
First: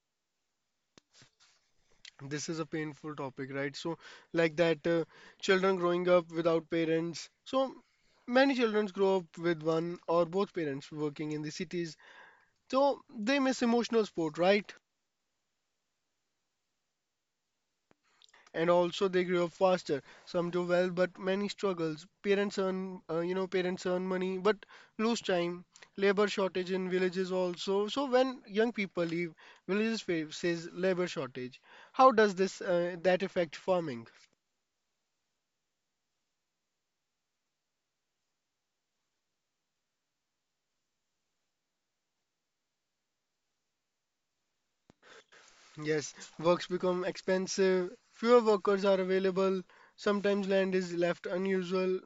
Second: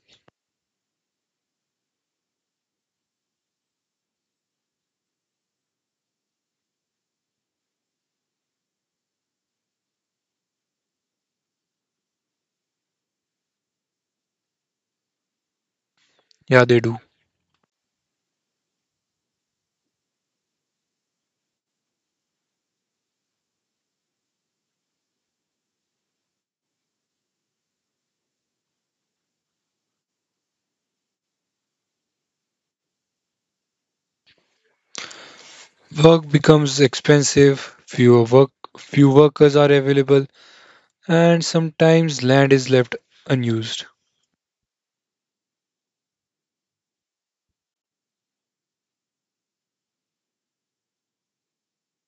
S1: This is a painful topic, right? So, like that, children growing up without parents. So, many children grow up with one or both parents working in the cities. So, they miss emotional support, right?
S2: Yeah, they do.
S1: And also they grew up faster. Some do well, but many struggles. Parents earn, parents earn money, but lose time. Labor shortage in villages also. So when young people leave, villages faces labor shortage. How does this that affect farming?
S2: Work becomes expensive, few workers are available, and sometimes land is left unused.
S1: Yes, works become expensive, fewer workers are available, sometimes land is left unusual,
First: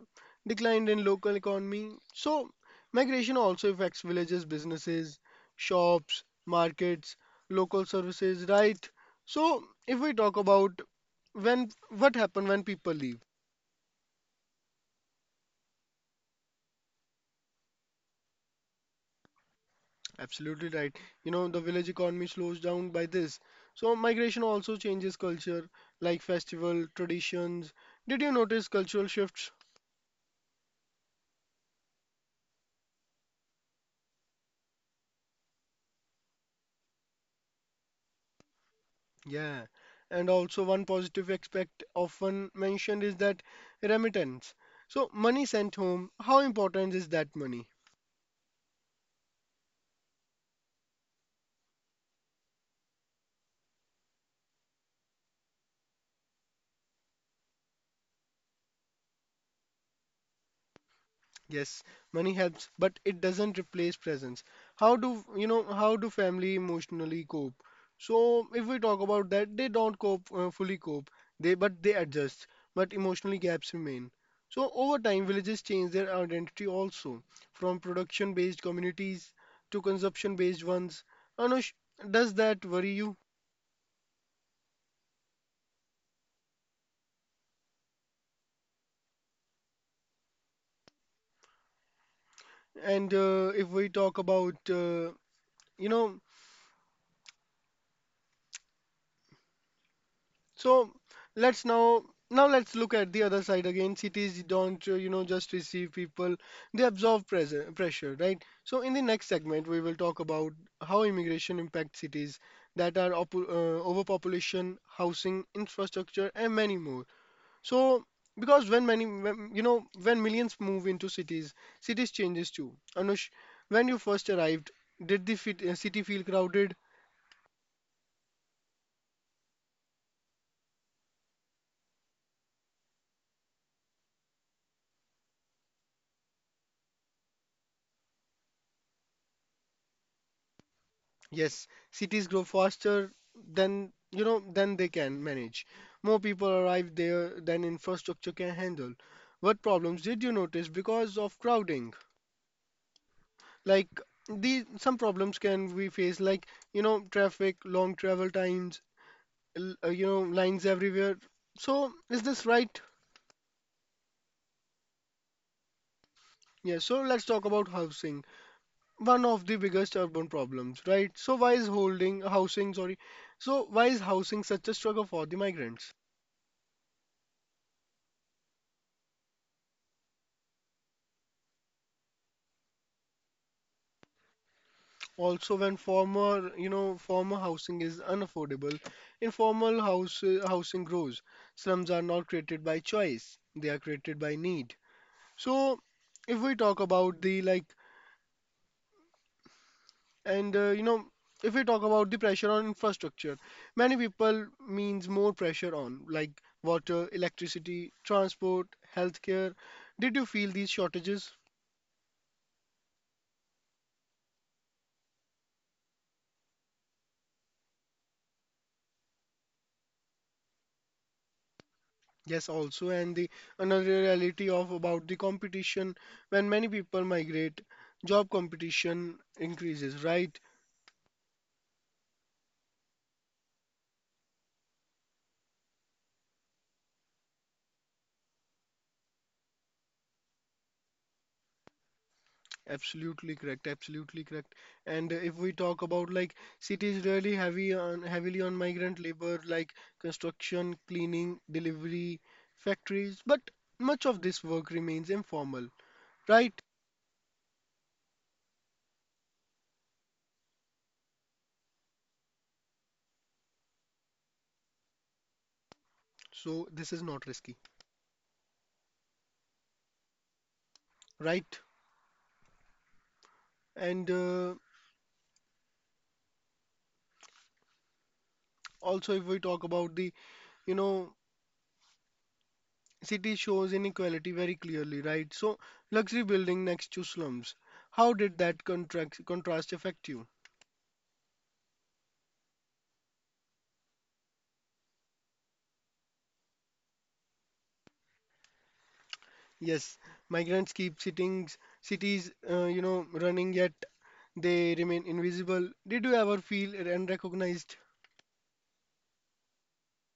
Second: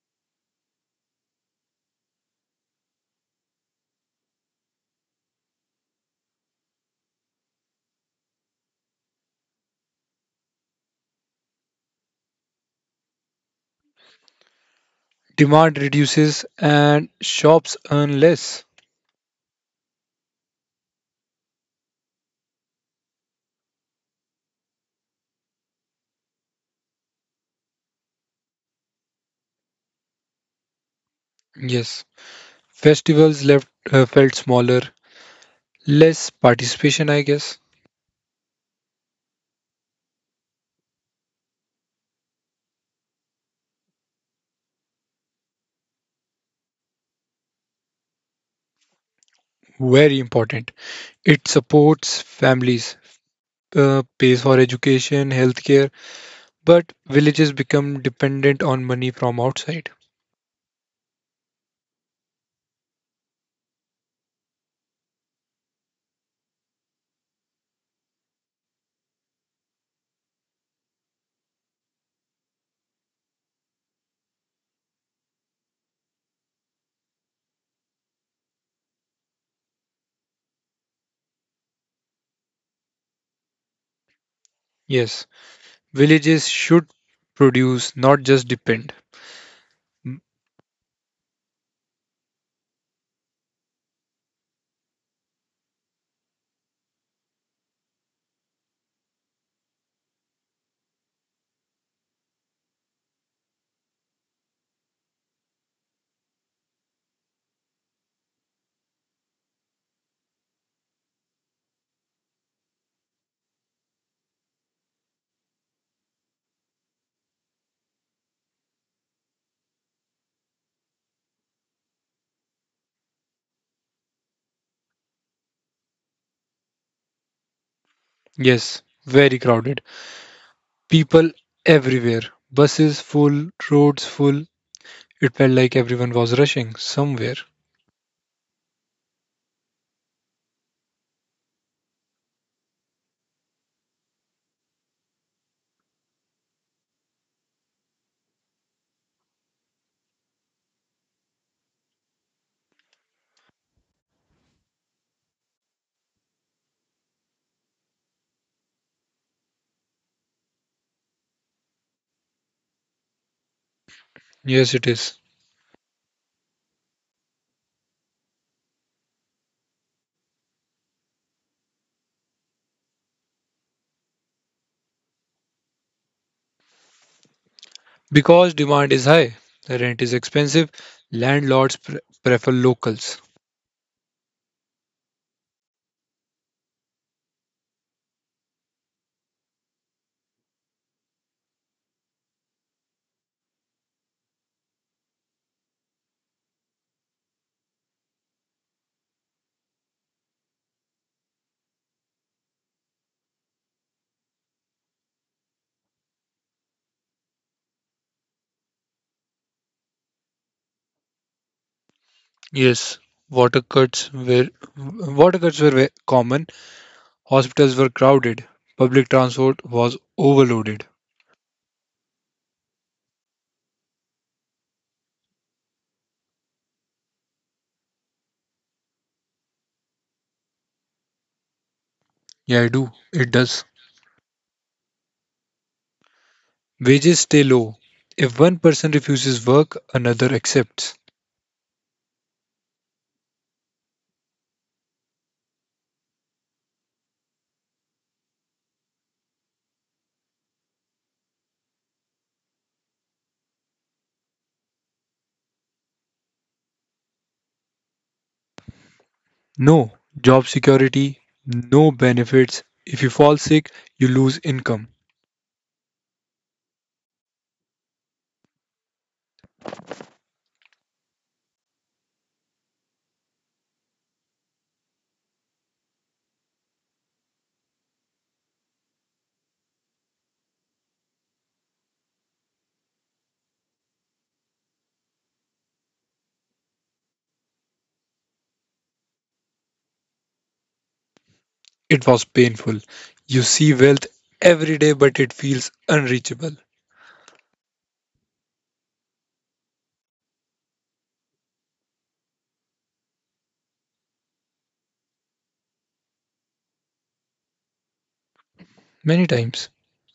S1: declined in local economy. So, migration also affects villages, businesses, shops, markets, local services, right? So, if we talk about when what happened when people leave,
S2: Demand reduces and shops earn less.
S1: absolutely right. You know, the village economy slows down by this. So, migration also changes culture, like festival, traditions. Did you notice cultural shifts?
S2: Yes. Festivals left felt smaller, less participation, I guess.
S1: Yeah, and also one positive aspect often mentioned is that remittance. So, money sent home, how important is that money?
S2: Very important. It supports families, pays for education, healthcare, but villages become dependent on money from outside.
S1: Yes, money helps, but it doesn't replace presence. How do family emotionally cope? So if we talk about that, they don't cope fully cope. They but they adjust, but emotionally gaps remain. So over time, villages change their identity also, from production-based communities to consumption-based ones. Anush, does that worry you?
S2: Yes, villages should produce, not just depend. Mm,
S1: And if we talk about you know So let's now Now let's look at the other side again. Cities don't just receive people; they absorb pressure, right? So in the next segment, we will talk about how immigration impacts cities that are overpopulation, housing, infrastructure, and many more. So because when many when, you know when millions move into cities, cities changes too. Anush, when you first arrived, did the city feel crowded?
S2: yes, very crowded. People everywhere, buses full, roads full. It felt like everyone was rushing somewhere.
S1: Yes, cities grow faster than you know than they can manage. More people arrive there than infrastructure can handle. What problems did you notice because of crowding? Like these, some problems can we face like you know traffic, long travel times, lines everywhere. So is this right?
S2: Yes, it is.
S1: Yeah. So let's talk about housing, one of the biggest urban problems, right? So why is holding housing? Sorry. So why is housing such a struggle for the migrants?
S2: Because demand is high, rent is expensive, landlords prefer locals.
S1: Also, when former housing is unaffordable, housing grows. Slums are not created by choice; they are created by need. So, if we talk about the like, and you know, if we talk about the pressure on infrastructure, many people means more pressure on like water, electricity, transport, healthcare. Did you feel these shortages?
S2: Yes, water cuts were water cuts were common. Hospitals were crowded. Public transport was overloaded.
S1: Yes, also, and the another reality of about the competition when many people migrate, job competition increases, right?
S2: Yeah, I do. It does. Wages stay low. If one person refuses work, another accepts.
S1: Absolutely correct, absolutely correct. And if we talk about like cities really heavy on heavily on migrant labor, like construction, cleaning, delivery, factories, but much of this work remains informal, right?
S2: No job security, no benefits. If you fall sick, you lose income.
S1: So this is not risky, right? And uh, if we talk about you know, city shows inequality very clearly, right? So, luxury building next to slums. How did that contrast affect you?
S2: It was painful. You see wealth every day, but it feels unreachable.
S1: Yes, migrants keep sittings, cities running yet they remain invisible. Did you ever feel unrecognized?
S2: Many times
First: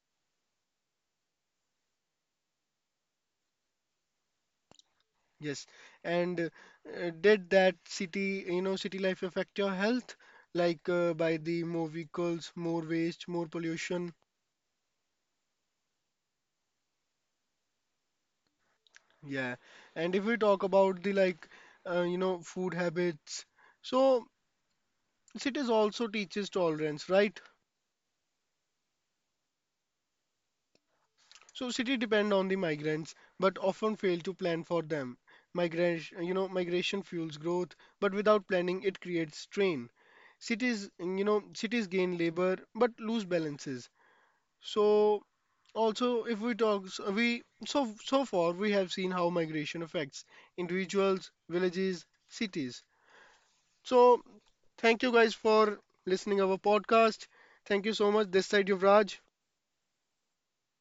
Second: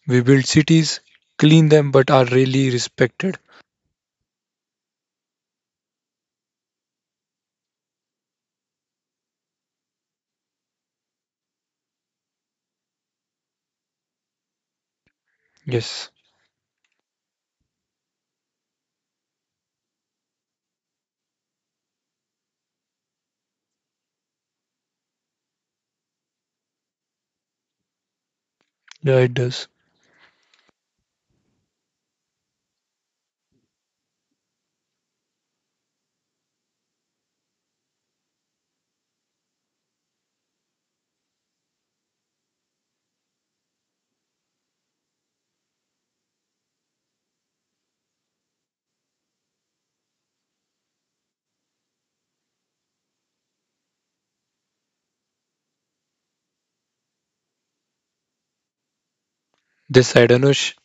S2: we build cities, clean them, but are rarely respected.
S1: Yes, and did that city life affect your health? Like by the more vehicles, more waste, more pollution.
S2: Yes,
S1: Yeah, and if we talk about the like, you know, food habits, so cities also teaches tolerance, right?
S2: yeah, it does.
S1: So city depend on the migrants, but often fail to plan for them. Migration fuels growth, but without planning, it creates strain. Cities gain labor but lose balances. So also, if we talk, so we so so far we have seen how migration affects individuals, villages, cities. So thank you guys for listening our podcast. Thank you so much. This side Yuvraj.
S2: This Adonis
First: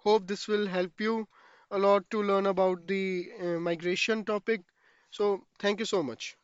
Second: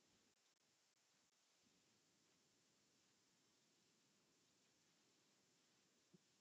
S1: Hope this will help you a lot to learn about the migration topic. So thank you so much.